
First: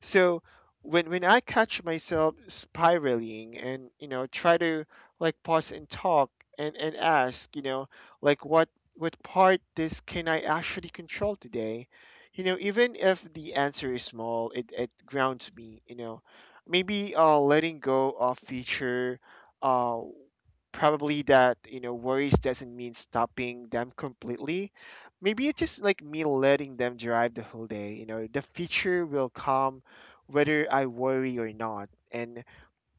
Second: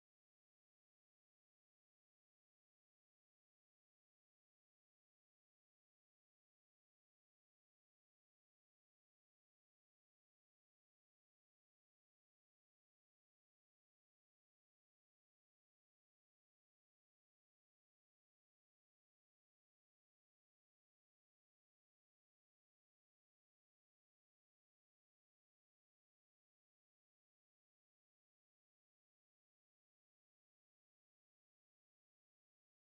So when I catch myself spiraling, and you know try to like pause and talk and ask, you know, like what part this can I actually control today? You know, even if the answer is small, it grounds me, you know. Maybe letting go of future uh probably that, you know, worries doesn't mean stopping them completely. Maybe it's just like me letting them drive the whole day. You know, the future will come whether I worry or not, and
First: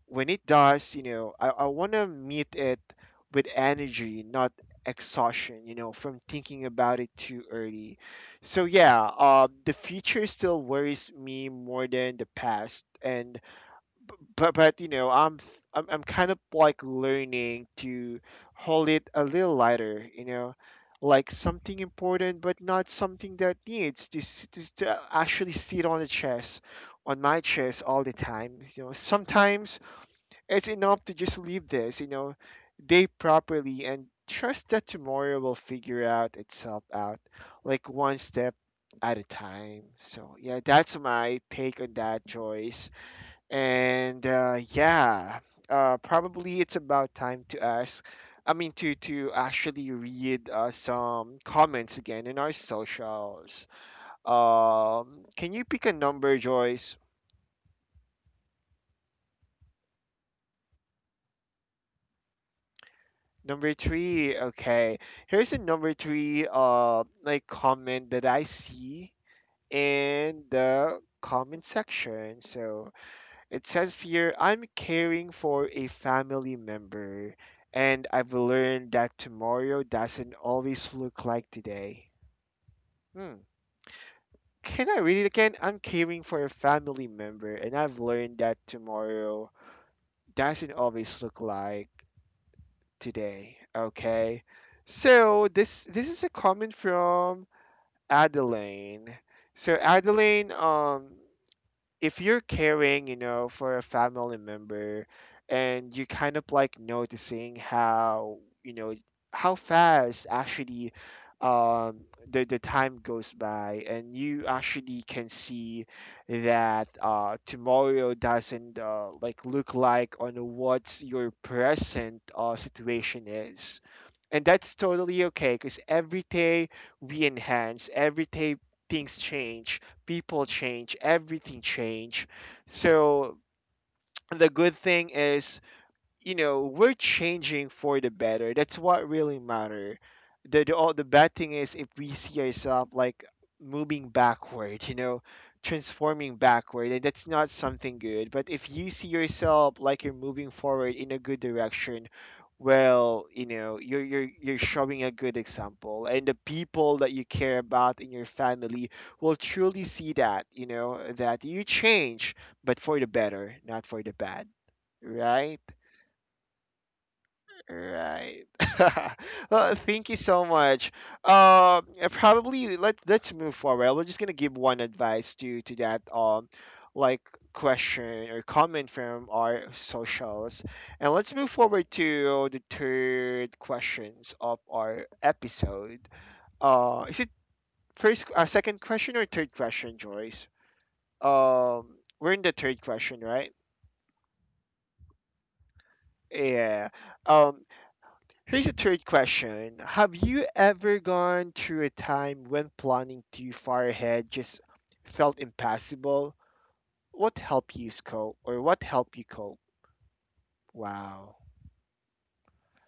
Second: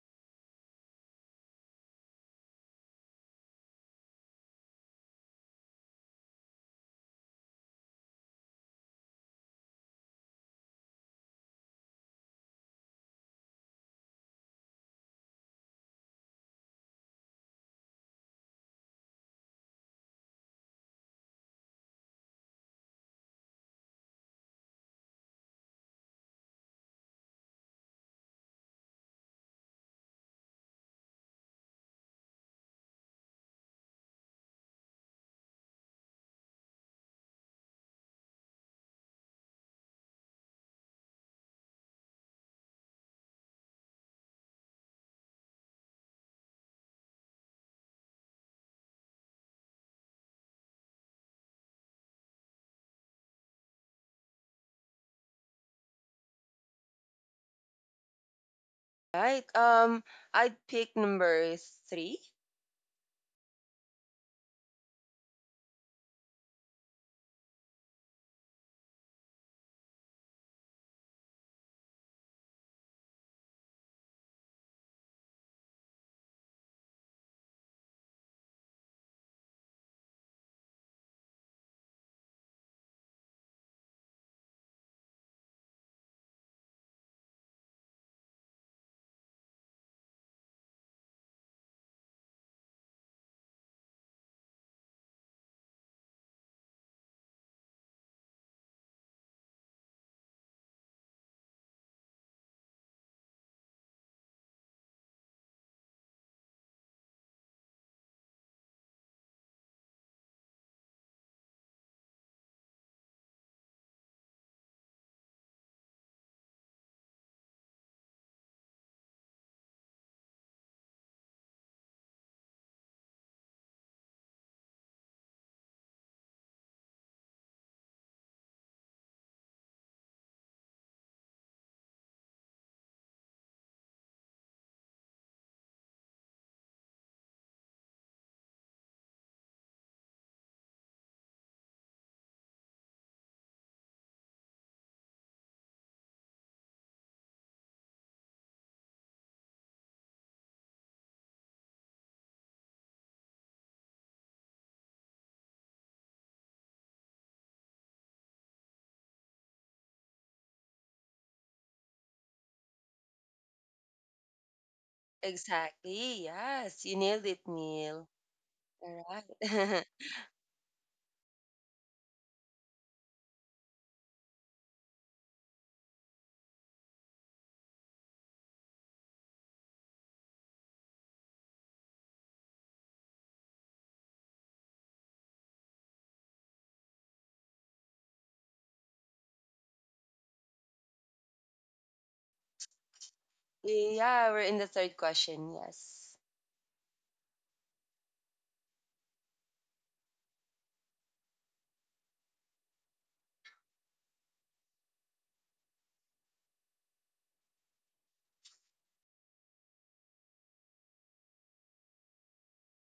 when it does, you know, I want to meet it with energy, not exhaustion, you know, from thinking about it too early. So yeah, the future still worries me more than the past, and but you know I'm f- I'm kind of like learning to hold it a little lighter, you know, like something important, but not something that needs to actually sit on the chest, on my chest all the time. You know, sometimes it's enough to just leave this, you know, day properly and trust that tomorrow will figure out itself out, like one step at a time. So yeah, that's my take on that, Joyce, and yeah, probably it's about time to ask. I mean, to actually read some comments again in our socials. Can you pick a number, Joyce?
Right. I'd pick number three.
Number three. Okay, here's a number three. Like comment that I see in the comment section. So it says here, I'm caring for a family member, and I've learned that tomorrow doesn't always look like today. Hmm. Can I read it again? I'm caring for a family member, and I've learned that tomorrow doesn't always look like today. Okay. So this is a comment from Adeline. So Adeline, if you're caring, you know, for a family member and you kind of like noticing how, you know, how fast actually um the time goes by, and you actually can see that tomorrow doesn't like look like on what your present situation is. And that's totally okay, because every day we enhance, every day things change, people change, everything change. So the good thing is, you know, we're changing for the better. That's what really matter. The the bad thing is if we see ourselves like moving backward, you know, transforming backward, and that's not something good. But if you see yourself like you're moving forward in a good direction, well, you know, you're showing a good example, and the people that you care about in your family will truly see that, you know, that you change, but for the better, not for the bad, right?
Exactly. Yes, you nailed it, Neil.
Right.
All
Well,
right.
thank you so much. Yeah, probably let's move forward. We're just gonna give one advice to that like question or comment from our socials, and let's move forward to the third questions of our episode. Is it first, second question or third question, Joyce? Um, we're in the third question, right?
Yeah, we're in the third question. Yes.
Yeah. Um, Here's a third question. Have you ever gone through a time when planning too far ahead just felt impossible? What helped you cope, or what helped you cope? Wow.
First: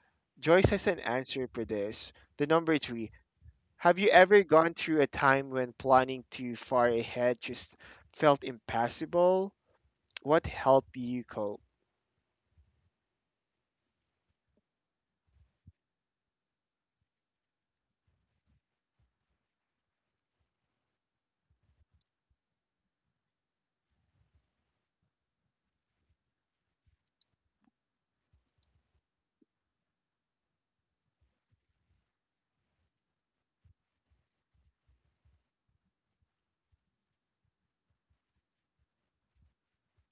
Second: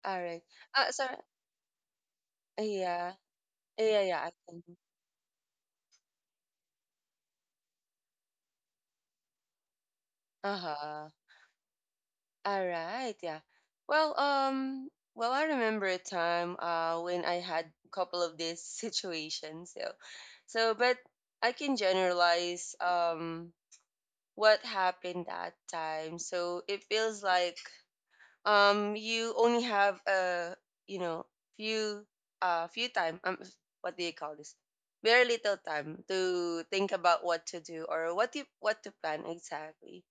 All right.
Joyce has an
Sorry.
answer for this. The number three.
Yeah.
Have
Yeah,
you
yeah. I
ever
can.
gone through a time when planning too far ahead just felt impossible? What helped
Uh-huh.
you cope?
All right. Yeah. Well, well, I remember a time when I had a couple of these situations. So, so, but I can generalize what happened that time. So it feels like you only have a you know few few time, what do you call this, very little time to think about what to do or what to plan exactly.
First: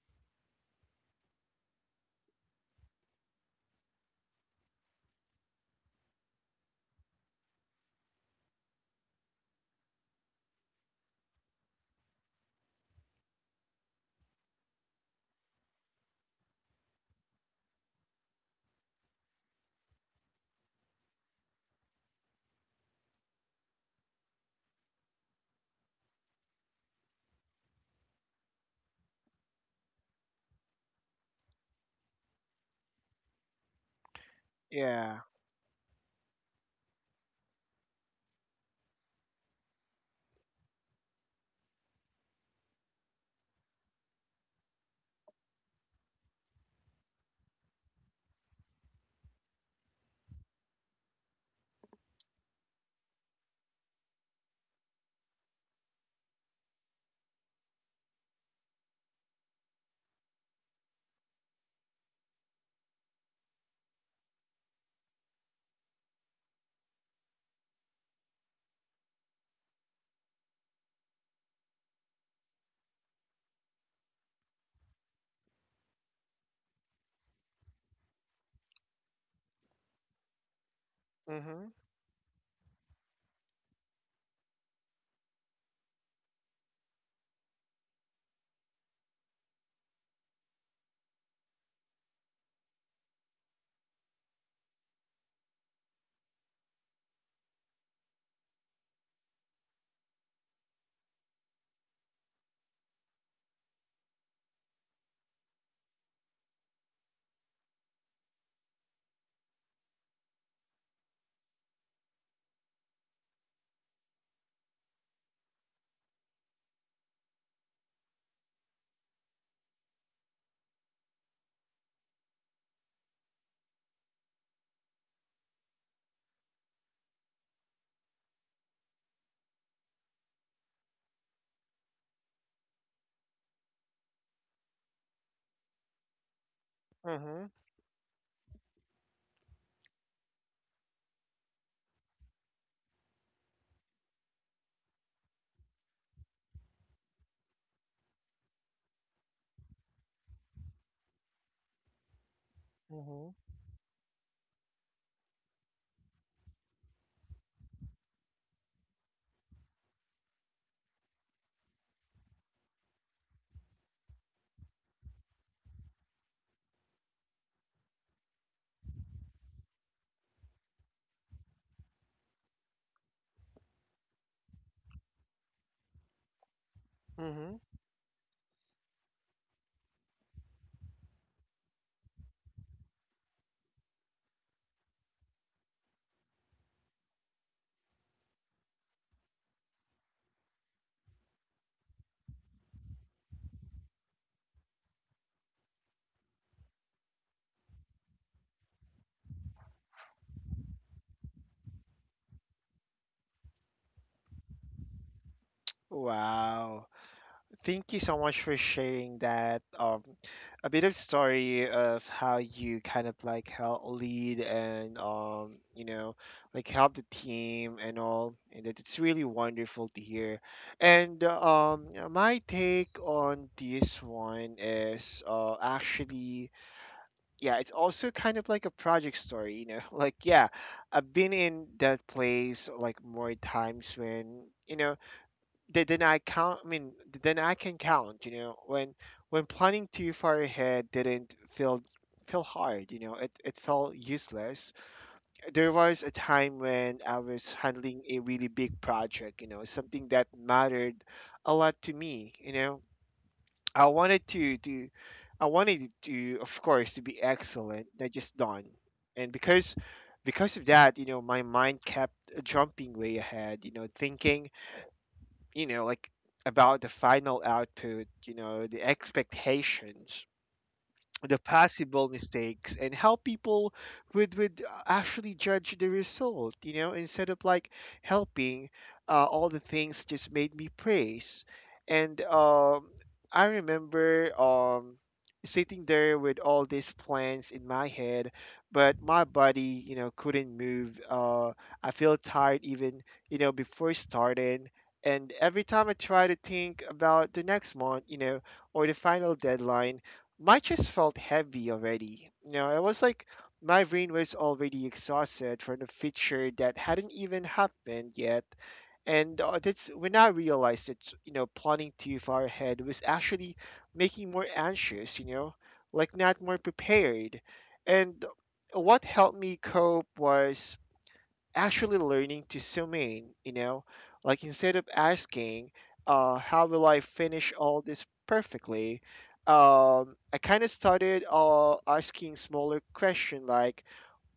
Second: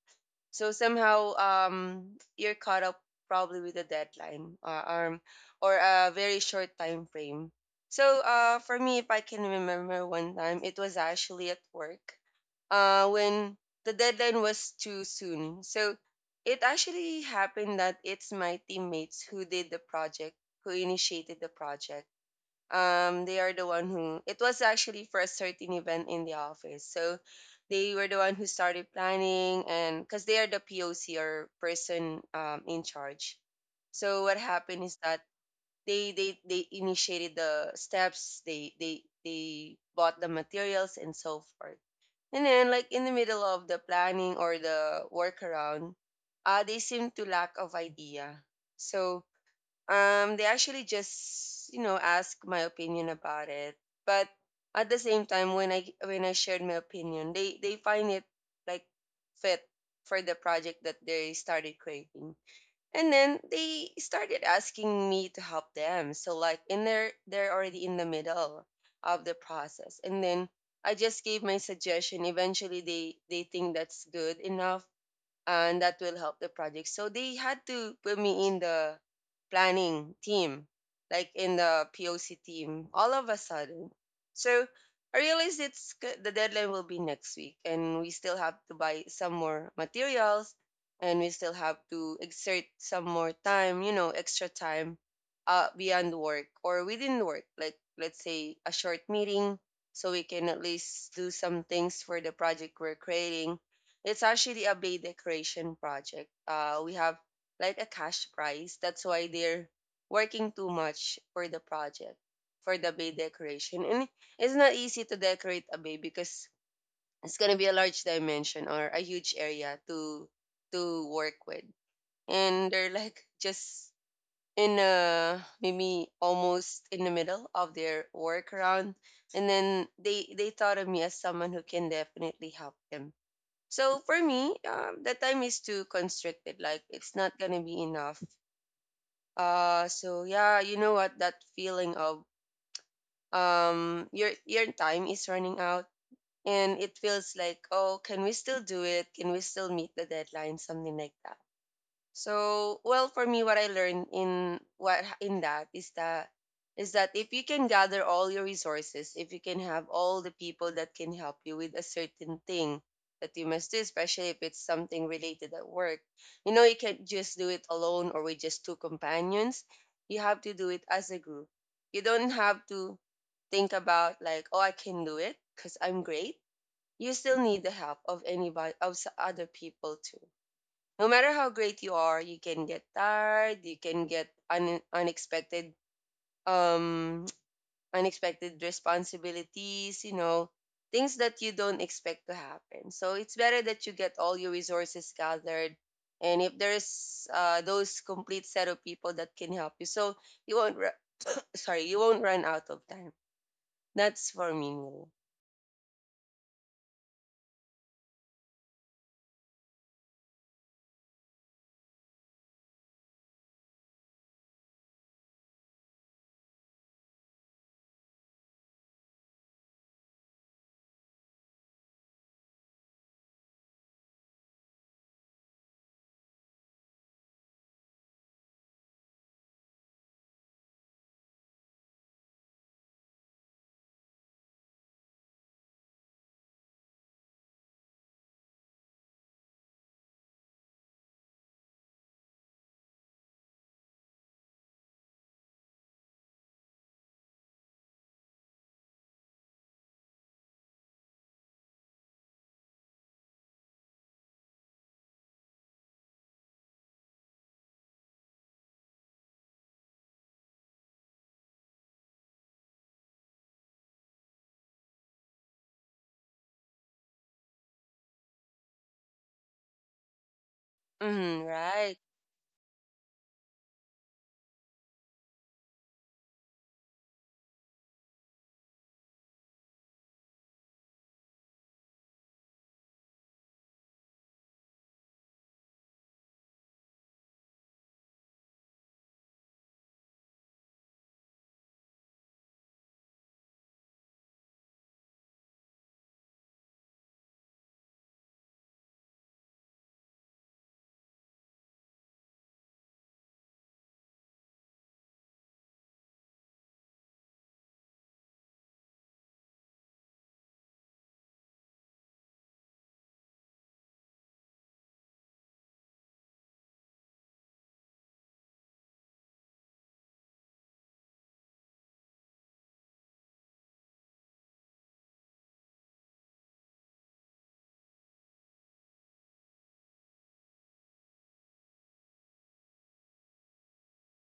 So somehow you're caught up probably with a deadline, um, or a very short time frame. So for me, if I can remember one time, it was actually at work, when the deadline was too soon. So it actually happened that it's my teammates who initiated the project. They are the one who, it was actually for a certain event in the office, so they were the one who started planning, and because they are the POC or person in charge. So what happened is
Yeah.
that they initiated the steps, they bought the materials and so forth, and then like in the middle of the planning or the workaround, they seem to lack of idea. So they actually just, you know, ask my opinion about it. But at the same time, when I shared my opinion, they find it like fit for the project that they started creating. And then they started asking me to help them. So like in there, they're already in the middle of the process. And then I just gave my suggestion. Eventually they think that's good enough and that will help the project. So they had to put me in the planning team, like in
Mm-hmm.
the POC team, all of a sudden. So I realized, the deadline will be next week, and we still have to buy some more materials, and we still have to exert some more time, you know, extra time, beyond work or within work, like let's say a short meeting, so we can at least do some things for the project we're creating. It's actually a Bay Decoration project. We have like a cash prize. That's why they're working too much for the project, for the Bay Decoration. And it's not easy to decorate a bay because it's gonna be a large dimension or a huge area to work with. And they're like just in maybe almost in the middle of their workaround, and then they thought of me as someone who can definitely help them. So for me, that time is too constricted. Like it's not
Mm-hmm.
gonna be enough. So yeah, you know what? That feeling of your time is running out, and it feels like, oh, can we still do it? Can we still meet the deadline? Something like that. So, well, for
Mm-hmm.
me, what I learned in what in that is that if you can gather all your resources, if you can have all the people that can help you with a certain thing that you must do, especially if it's something related at work, you know, you can't just do it alone or with just two companions. You have to do it as a group. You don't have to think about like, oh, I can do it because I'm great. You still
Mm-hmm.
need the help of anybody, other people too. No matter how great you are, you can get tired, you can get unexpected um unexpected responsibilities, you know, things that you don't expect to happen. So it's better that you get all your resources gathered, and if there's those complete set of people that can help you. So you won't sorry, you won't run out of time. That's for me.
Wow. Thank you so much for sharing that. A bit of story of how you kind of like help lead and you know, like help the team and all, and that it's really wonderful to hear. And my take on this one is actually, yeah, it's also kind of like a project story, you know, like yeah, I've been in that place like more times when. You know, they then I count. I mean, then I can count. You know, when planning too far ahead didn't feel feel hard. You know, it felt useless. There was a time when I was handling a really big project. You know, something that mattered a lot to me. You know, I wanted to I wanted it to, of course, to be excellent, not just done. And because of that, you know, my mind kept jumping way ahead. You know, thinking, you know, like about the final output, you know, the expectations, the
Mm, right.
possible mistakes, and help people would actually judge the result, you know, instead of like helping. All the things just made me praise. And I remember sitting there with all these plans in my head, but my body, you know, couldn't move. I feel tired even, you know, before starting. And every time I try to think about the next month, you know, or the final deadline, my chest felt heavy already. You know, it was like my brain was already exhausted from the feature that hadn't even happened yet. And that's when I realized that, you know, planning too far ahead was actually making more anxious, you know, like not more prepared. And what helped me cope was actually learning to zoom in, you know, like instead of asking, how will I finish all this perfectly? I kind of started asking smaller question like,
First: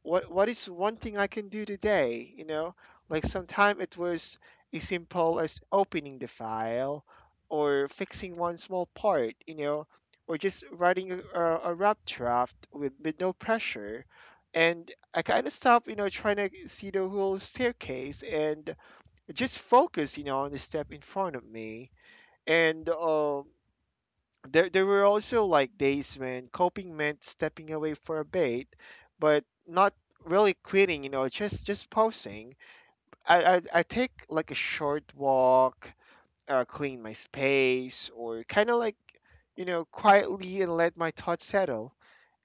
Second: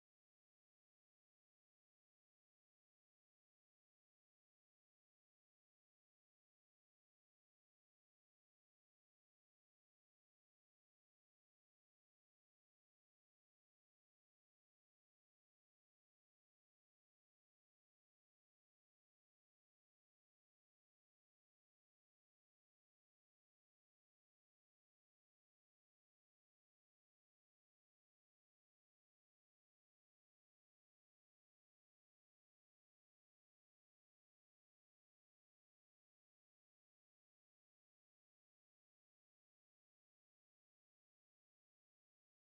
what is one thing I can do today? You know, like sometimes it was as simple as opening the file, or fixing one small part, you know, or just writing a rough draft with no pressure. And I kind of stopped, you know, trying to see the whole staircase, and just focus, you know, on the step in front of me. And there there were also like days when coping meant stepping away for a bit, but not really quitting, you know, just pausing. I take like a short walk, clean my space, or kind of like, you know, quietly and let my thoughts settle.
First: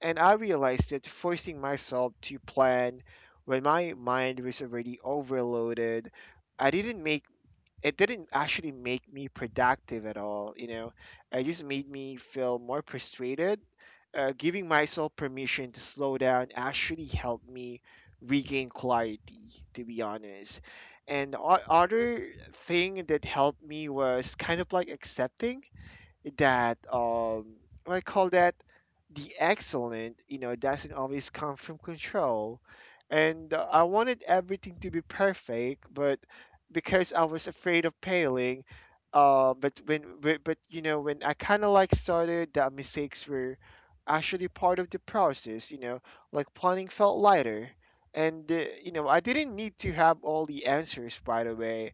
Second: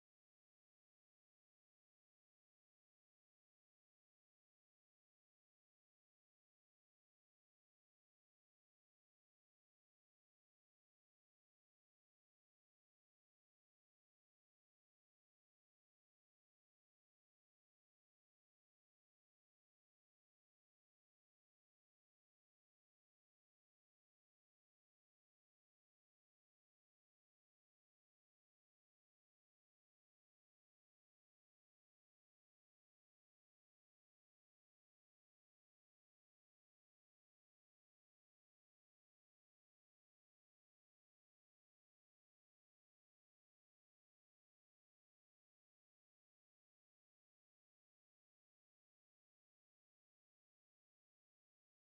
And I realized that forcing myself to plan when my mind was already overloaded, I didn't make it didn't actually make me productive at all, you know, it just made me feel more frustrated. Giving myself permission to slow down actually helped me regain clarity, to be honest. And other thing that helped me was kind of like accepting that what I call that, the excellent, you know, doesn't always come from control. And I wanted everything to be perfect, but because I was afraid of failing, but, you know, when I kind of like started, the mistakes were actually part of the process. You know, like planning felt lighter, and you know, I didn't need to have all the answers right away.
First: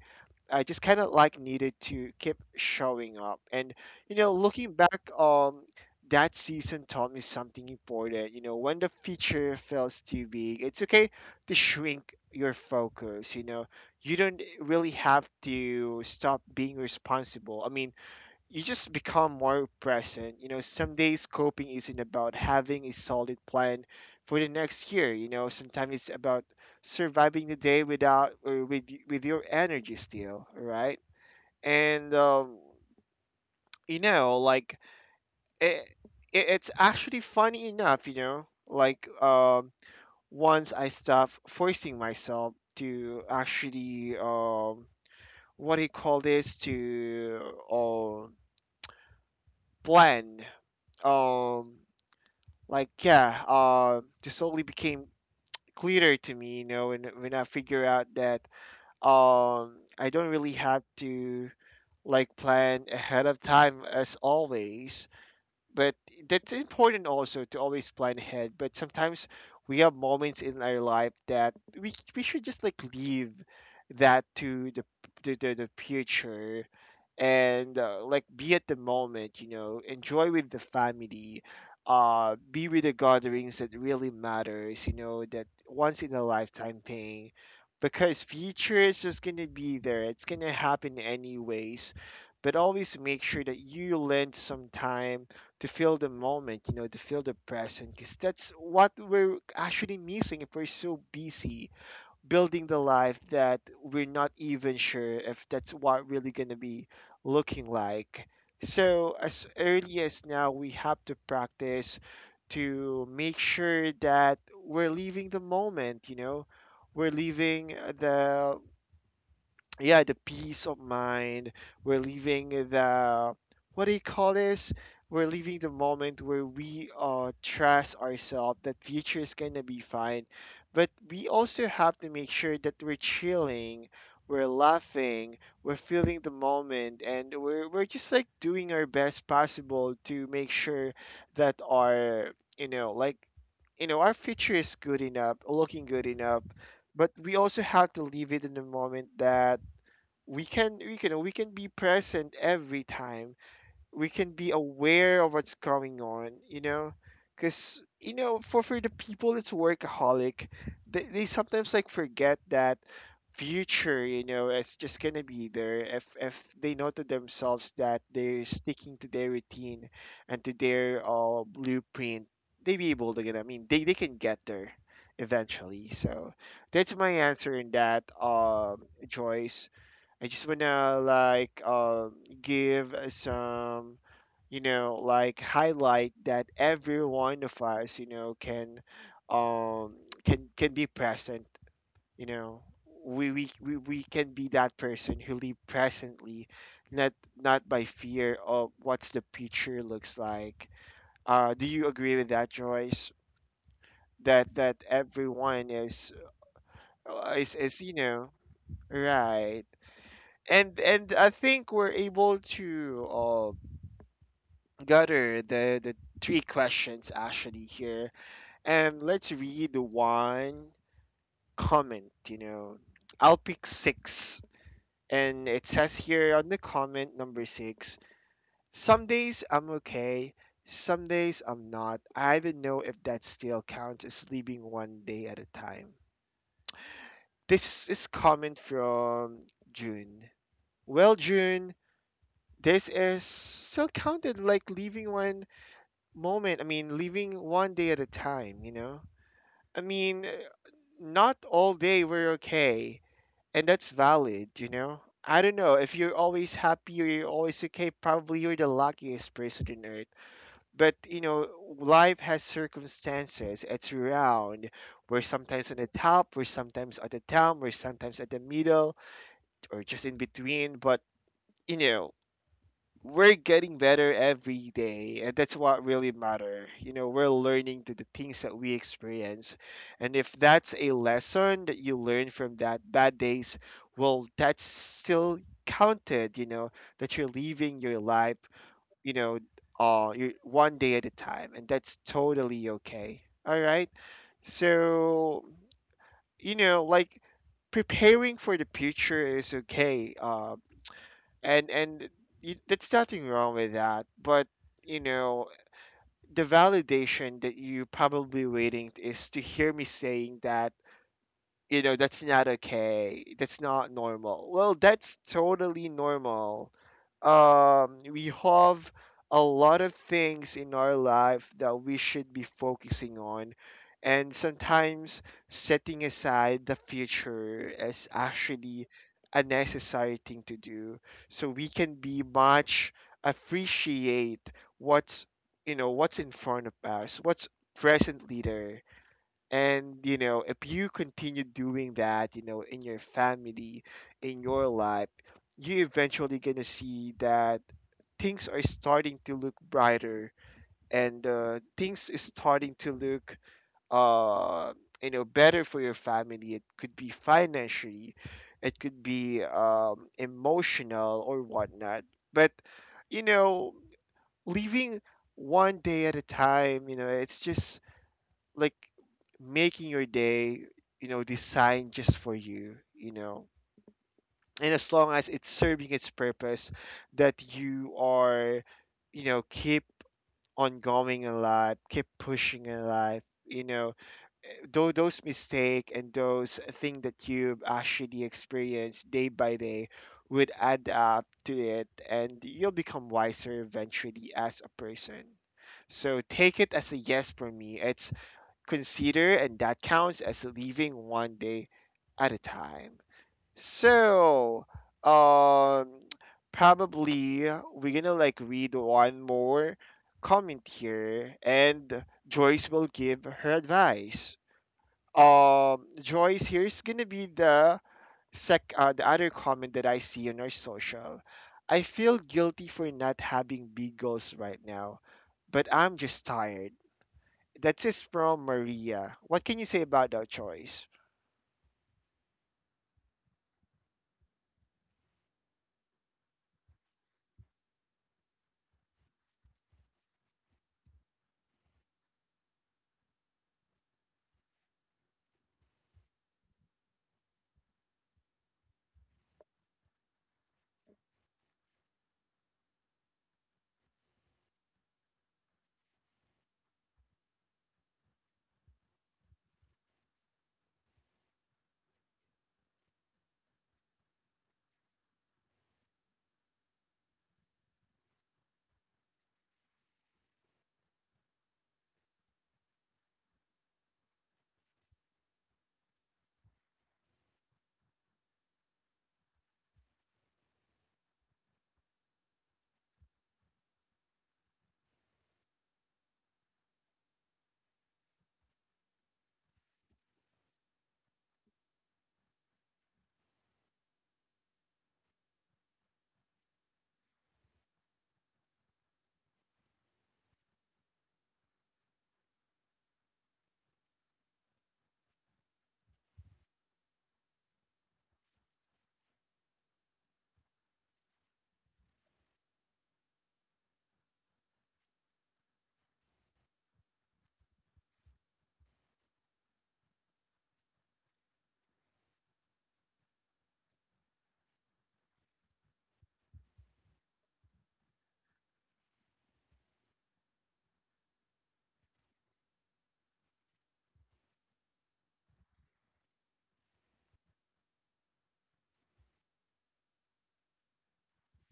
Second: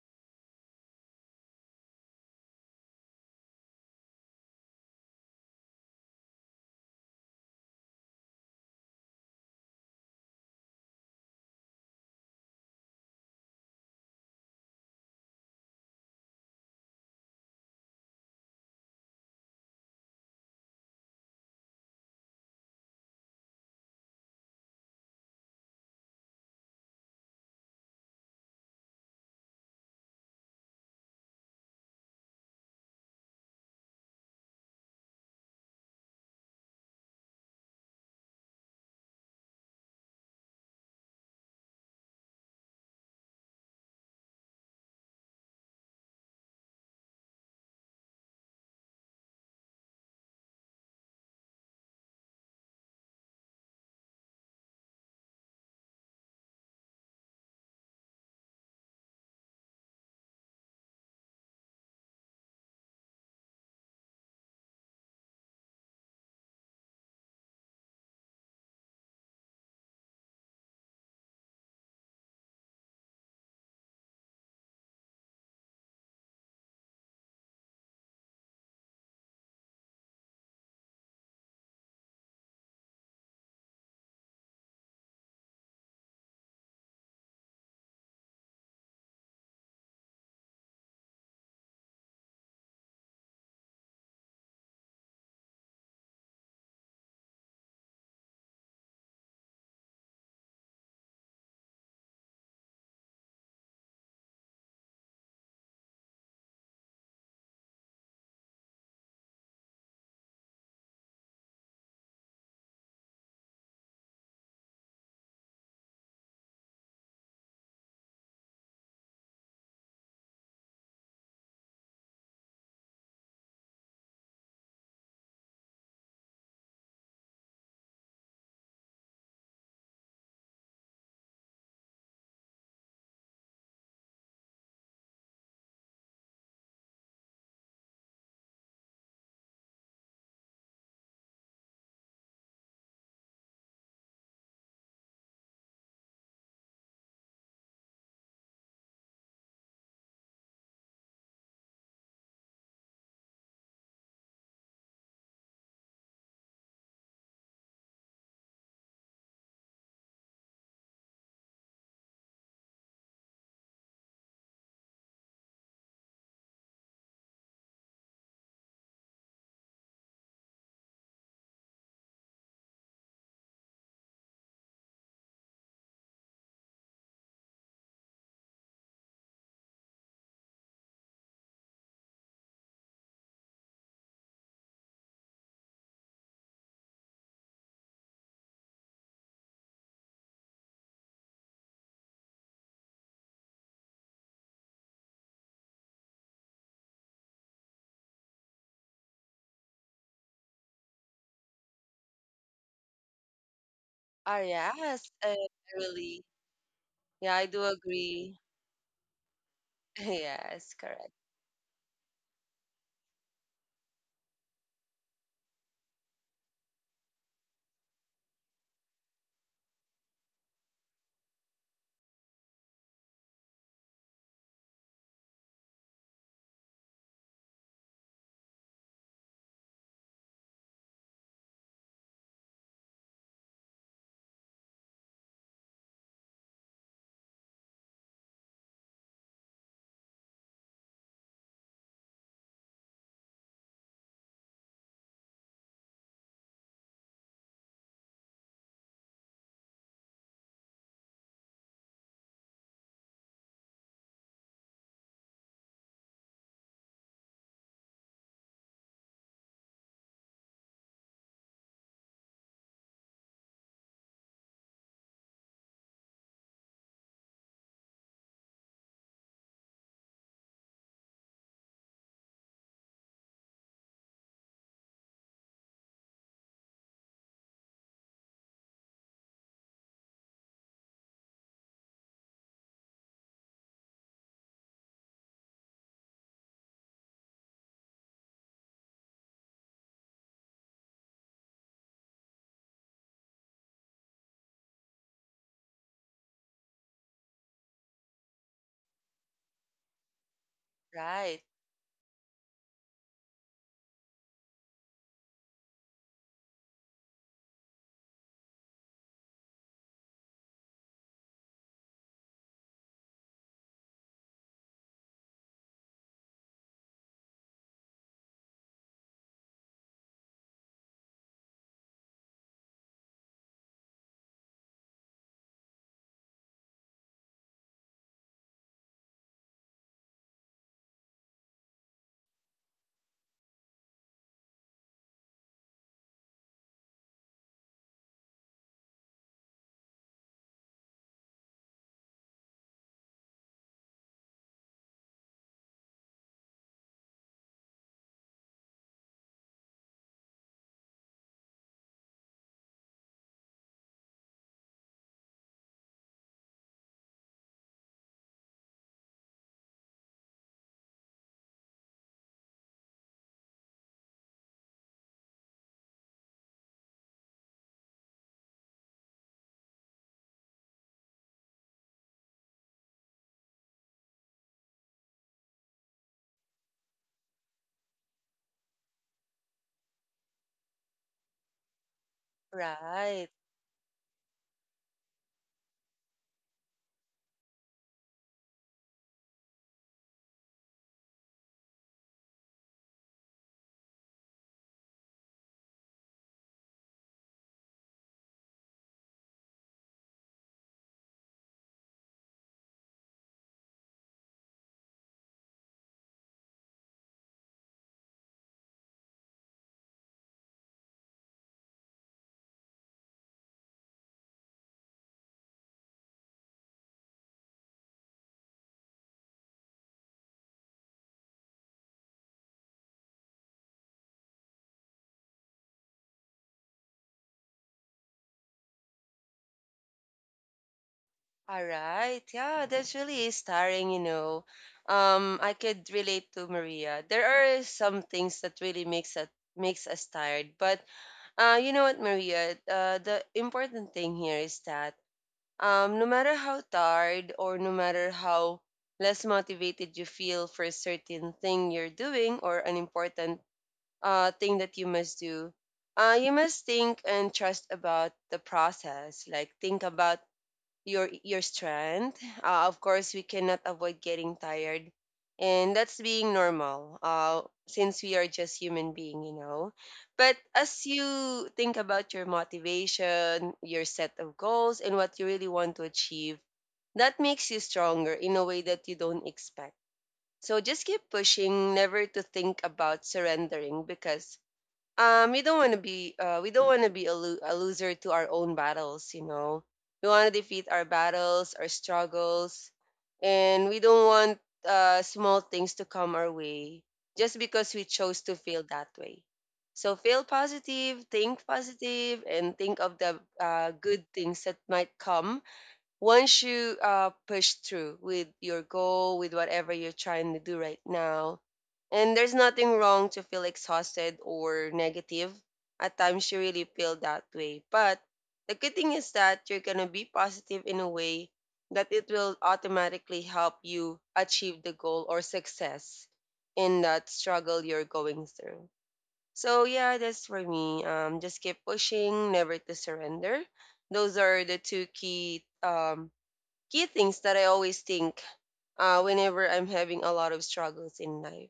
I just kind of like needed to keep showing up. And, you know, looking back, that season taught me something important. You know, when the feature feels too big, it's okay to shrink your focus. You know, you don't really have to stop being responsible. I mean, you just become more present. You know, some days coping isn't about having a solid plan for the next year. You know, sometimes it's about surviving the day without or with your energy still, right? And you know, like it, it's actually funny enough. You know, like once I stop forcing myself to actually what do you call this, to um, plan um like yeah, this only became clearer to me, you know, when I figure out that I don't really have to like plan ahead of time as always. But that's important also to always plan ahead, but sometimes we have moments in our life that we should just like leave that to the future. And like be at the moment, you know, enjoy with the family. Be with the gatherings that really matters, you know, that once in a lifetime thing. Because future is just gonna be there, it's gonna happen anyways. But always make sure that you lend some time to feel the moment, you know, to feel the present, because that's what we're actually missing if we're so busy building the life that we're not even sure if that's what really going to be looking like. So, as early as now, we have to practice to make sure that we're leaving the moment, you know, we're leaving the yeah, the peace of mind. We're leaving the, what do you call this? We're leaving the moment where we trust ourselves that future is gonna be fine. But we also have to make sure that we're chilling, we're laughing, we're feeling the moment, and we're just like doing our best possible to make sure that you know, like, you know, our future is good enough, looking good enough. But we also have to leave it in the moment that we can be present every time, we can be aware of what's going on, you know, because you know, for the people that's workaholic, they sometimes like forget that future, you know, it's just gonna be there, if they know to themselves that they're sticking to their routine and to their blueprint, they be able to get, I mean, they can get there eventually. So that's my answer in that, Joyce. I just wanna like give some, you know, like highlight that every one of us, you know, can um be present. You know, we can be that person who live presently, not by fear of what's the future looks like. Do you agree with that, Joyce?
Ah,
That
yes.
everyone is
Really. Yeah, I do
is, you know,
agree.
right?
Yes,
And
correct.
I think we're able to gather the three questions actually here, and let's read the one comment. You know, I'll pick six, and it says here on the comment number six: Some days I'm okay. Some days I'm not. I even know if that still counts as sleeping one day at a time. This is comment from June. Well, June, this is still counted like leaving one moment. I mean, leaving one day at a time, you know? I mean, not all day we're okay, and that's valid, you know? I don't know. If you're always happy or you're always okay, probably you're the luckiest person on earth. But, you know, life has circumstances. It's round. We're sometimes on the top, we're sometimes at the down, we're sometimes at the middle, or just in between. But, you know, we're getting better every day, and that's what really matter, you know. We're learning to the things that we experience, and if that's a lesson that you learn from that bad days, well, that's still counted, you know, that you're living your life, you know, you one day at a time, and that's totally okay. All right, so, you know, like, preparing for the future is okay.
Right.
And that's nothing wrong with that, but, you know, the validation that you probably waiting is to hear me saying that, you know, that's not okay, that's not normal. Well, that's totally normal. We have a lot of things in our life that we should be focusing on, and sometimes setting aside the future is actually a necessary thing to do, so we can be much appreciate what's, you know, what's in front of us, what's presently there. And you know, if you continue doing that, you know, in your family, in your life, you eventually gonna see that things are starting to look brighter, and things is starting to look, uh, you know, better for your family. It could be financially, it could be, emotional or whatnot. But, you know, leaving one day at a time, you know, it's just like making your day, you know, designed just for you, you know. And as long as it's serving its purpose, that you are, you know, keep on going in life, keep pushing in life,
Right.
you know, though those mistake and those thing that you've actually experienced day by day would add up to it, and you'll become wiser eventually as a person. So take it as a yes for me. It's consider, and that counts as living one day at a time. So, um, probably we're gonna like read one more comment here, and Joyce will give her advice. Joyce, here's gonna be the sec the other comment that I see on our social. I feel guilty for not having big goals right now, but I'm just tired. That is from Maria. What can you say about that choice?
All right. Yeah, that's really starring, you know. I could relate to Maria. There are some things that really makes us tired. But you know what, Maria? The important thing here is that no matter how tired or no matter how less motivated you feel for a certain thing you're doing or an important thing that you must do, you must think and trust about the process. Like think about your strength. Of course, we cannot avoid getting tired, and that's being normal. Since we are just human being, you know. But as you think about your motivation, your set of goals, and what you really want to achieve, that makes you stronger in a way that you don't expect. So just keep pushing, never to think about surrendering because we don't want to be we don't want to be a, lo- a loser to our own battles, you know. We want to defeat our battles, our struggles, and we don't want small things to come our way just because we chose to feel that way. So feel positive, think positive, and think of the good things that might come once you push through with your goal, with whatever you're trying to do right now, and there's nothing wrong to feel exhausted or negative. At times, you really feel that way. But the good thing is that you're going to be positive in a way that it will automatically help you achieve the goal or success in that struggle you're going through. So, yeah, that's for me. Just keep pushing, never to surrender. Those are the two key key things that I always think whenever I'm having a lot of struggles in life.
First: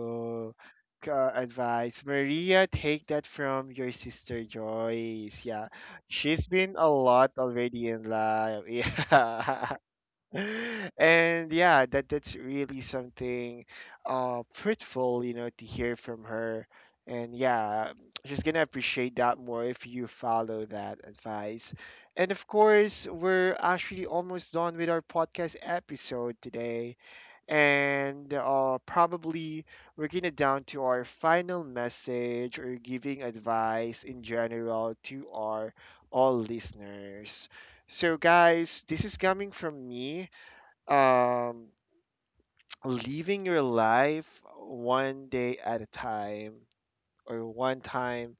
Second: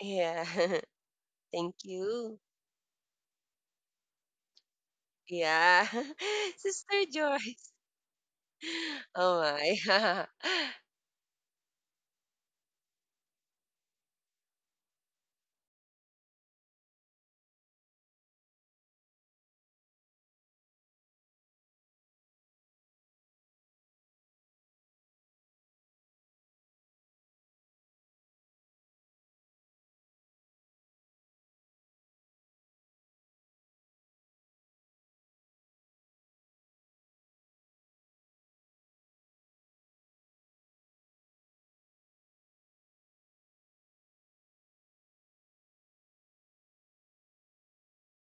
Yeah. Thank
advice.
you.
Maria, take that from your sister Joyce. Yeah,
Yeah.
she's been a
Sister
lot
Joyce.
already in life.
Oh
Yeah.
my.
And yeah, that's really something fruitful, you know, to hear from her. And yeah, she's gonna appreciate that more if you follow that advice. And of course, we're actually almost done with our podcast episode today. And probably we're gonna down to our final message or giving advice in general to our all listeners. So, guys, this is coming from me, um, living your life one day at a time or one time.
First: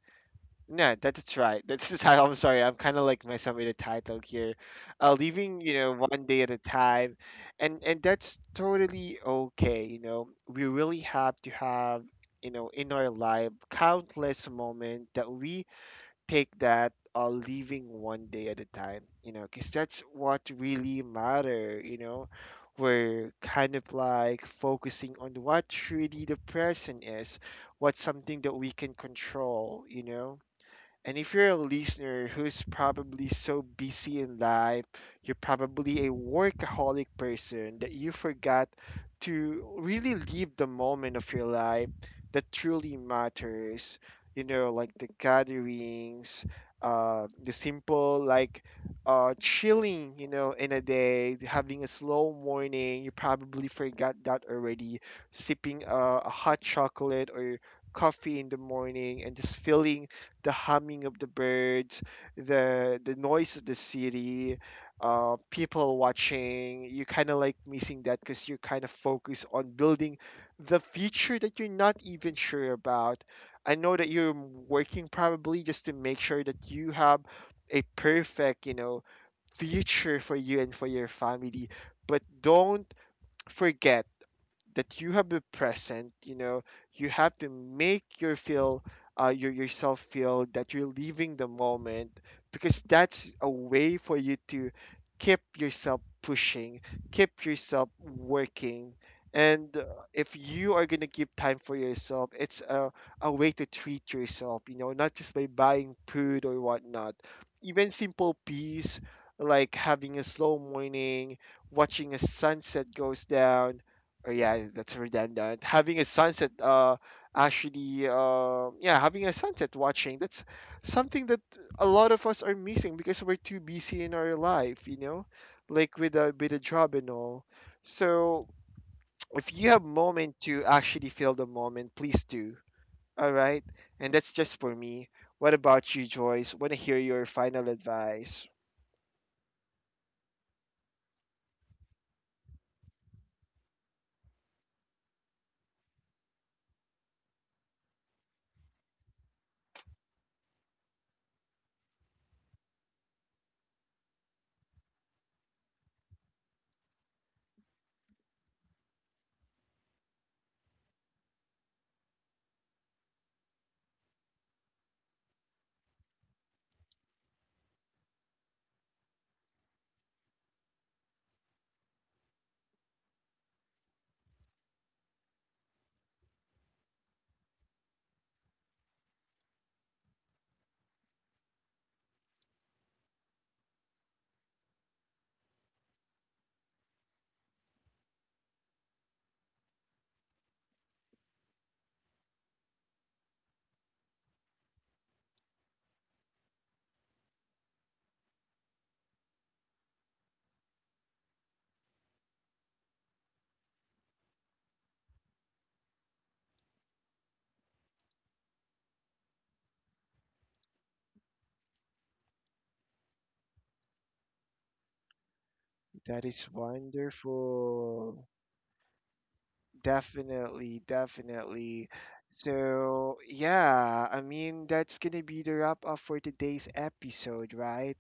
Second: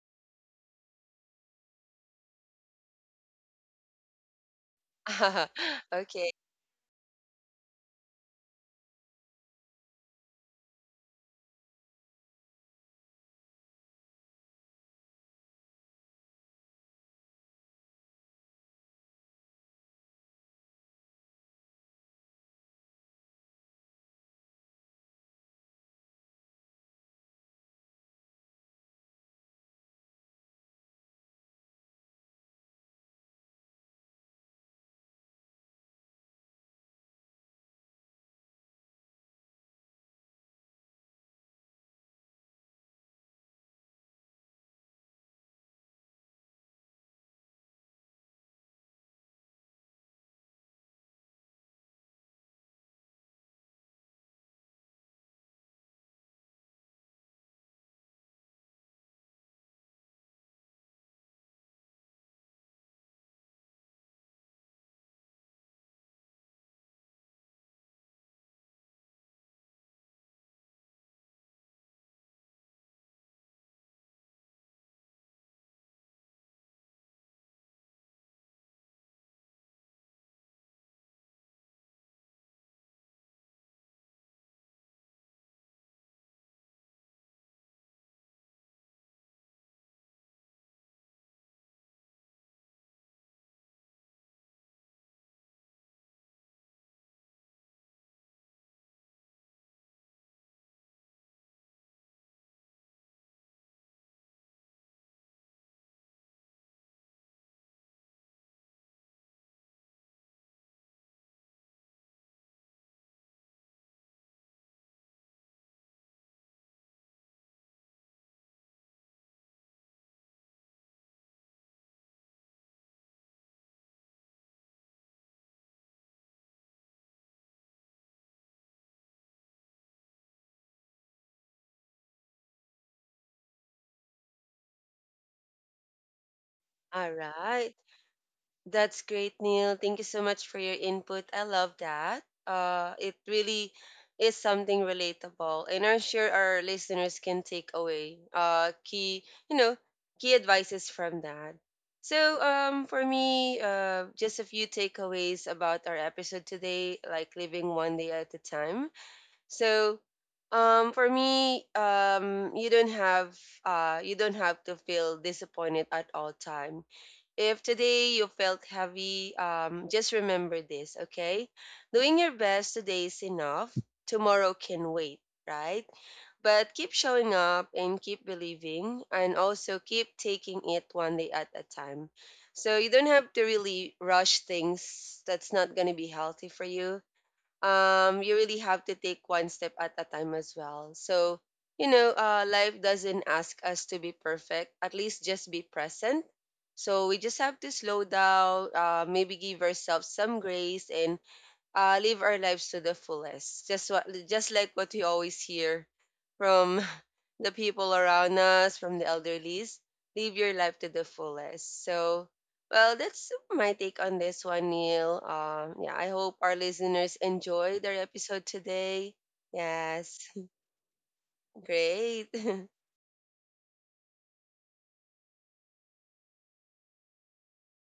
No, that's right. That's the title. I'm sorry. I'm kind of like messing up with the title here. Living, you know, one
Okay.
day at a time, and that's totally okay. You know, we really have to have, you know, in our life countless moment that we take that, living one day at a time, you know, because that's what really matter, you know. We're kind of like focusing on what really the present is, what's something that we can control, you know. And if you're a listener who's probably so busy in life, you're probably a workaholic person that you forgot to really live the moment of your life that truly matters. You know, like the gatherings, the simple, like, chilling, you know, in a day, having a slow morning. You probably forgot that already. Sipping a hot chocolate or coffee in the morning, and just feeling the humming of the birds, the noise of the city, people watching. You kind of like missing that because you're kind of focused on building the future that you're not even sure about. I know that you're working probably just to make sure that you have a perfect, you know, future for you and for your family. But don't forget that you have been present, you know. You have to make your feel, your yourself feel that you're leaving the moment, because that's a way for you to keep yourself pushing, keep yourself working. And if you are going to give time for yourself, it's a way to treat yourself, you know, not just by buying food or whatnot. Even simple peace, like having a slow morning, watching a sunset goes down. Oh yeah, that's redundant. Having a sunset, actually, yeah, having a sunset watching, that's something that a lot of us are missing because we're too busy in our life, you know, like with a job and all. So, if you have moment to actually feel the moment, please do. All right, and that's just for me. What about you, Joyce? Want to hear
All
your final
right.
advice?
That's great, Neil. Thank you so much for your input. I love that. It really is something relatable, and I'm sure our listeners can take away key, you know, key advices from that. So, for me, just a few takeaways about our episode today, like living one day at a time. So, for me, you don't have to feel disappointed at all time. If today you felt heavy, just remember this, okay? Doing your best today is enough. Tomorrow can wait, right? But keep showing up and keep believing, and also keep taking it one day at a time. So you don't have to really rush things that's not going to be healthy for you. You really have to take one step at a time as well. So, you know, life doesn't ask us to be perfect, at least just be present. So, we just have to slow down, maybe give ourselves some grace and live our lives to the fullest. Just just like what we always hear from the people around us, from the elderlies, live your life to the fullest. So, well, that's my take on this one, Neil. Yeah, I
That
hope
is
our listeners enjoyed our
wonderful.
episode today. Yes,
Definitely, definitely.
great.
So, yeah, I mean, that's gonna be the wrap up for today's episode, right?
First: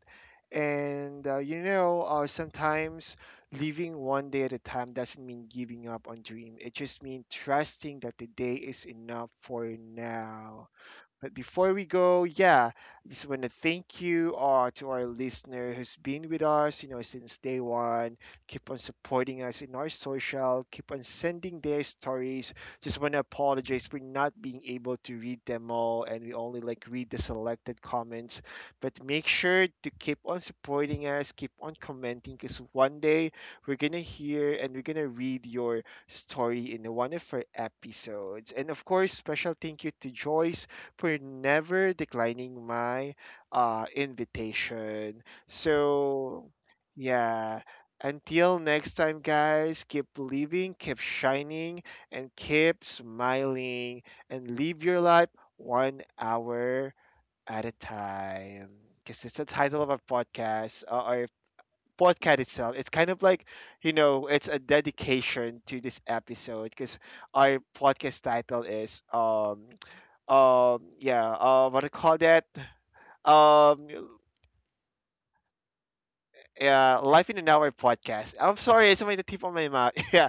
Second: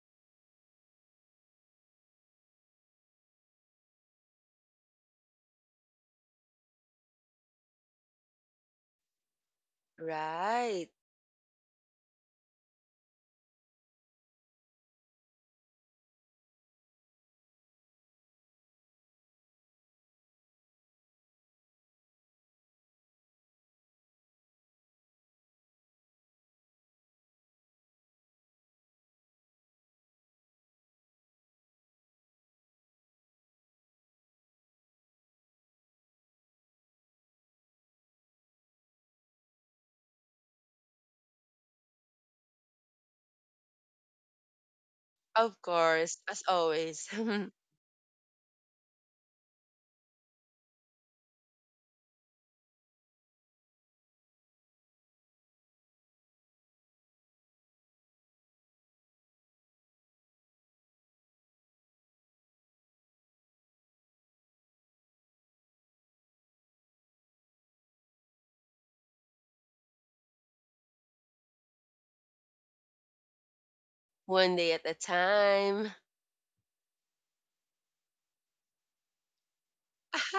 And you know, sometimes living one day at a time doesn't mean giving up on dream. It just means trusting that the day is enough for now.
Right.
But before we go, yeah, I just want to thank you, to our listener who's been with us, you know, since day one. Keep on supporting us in our social. Keep on sending their stories. Just want to apologize for not being able to read them all, and we only like read the selected comments. But make sure to keep on supporting us. Keep on commenting, because one day we're gonna hear and we're gonna read your story in one of our episodes. And of course, special thank you to Joyce for never declining my invitation.
Of course, as
So,
always,
yeah. Until next time, guys, keep living, keep shining, and keep smiling, and live your life one hour at a time. Because it's the title of our podcast itself. It's kind of like, you know, it's a dedication to this episode because our podcast title is, yeah, what do you call that? um
one day at a time.
yeah, Life in an Hour podcast. I'm sorry, it's only the tip of my mouth. Yeah,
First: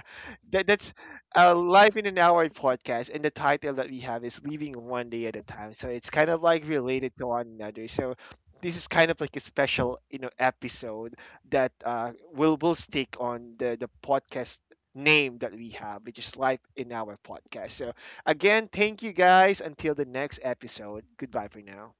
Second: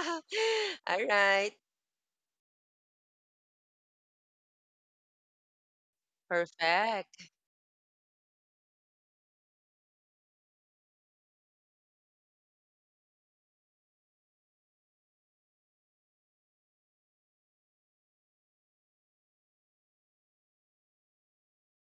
that, that's
All right.
Life in an Hour podcast, and the title that we have is Living One Day at a Time. So it's kind of like related to
Perfect.
one another. So this is kind of like a special, you know, episode that will stick on the podcast name that we have, which is Life in our podcast. So again, thank you guys. Until the next episode, goodbye for now.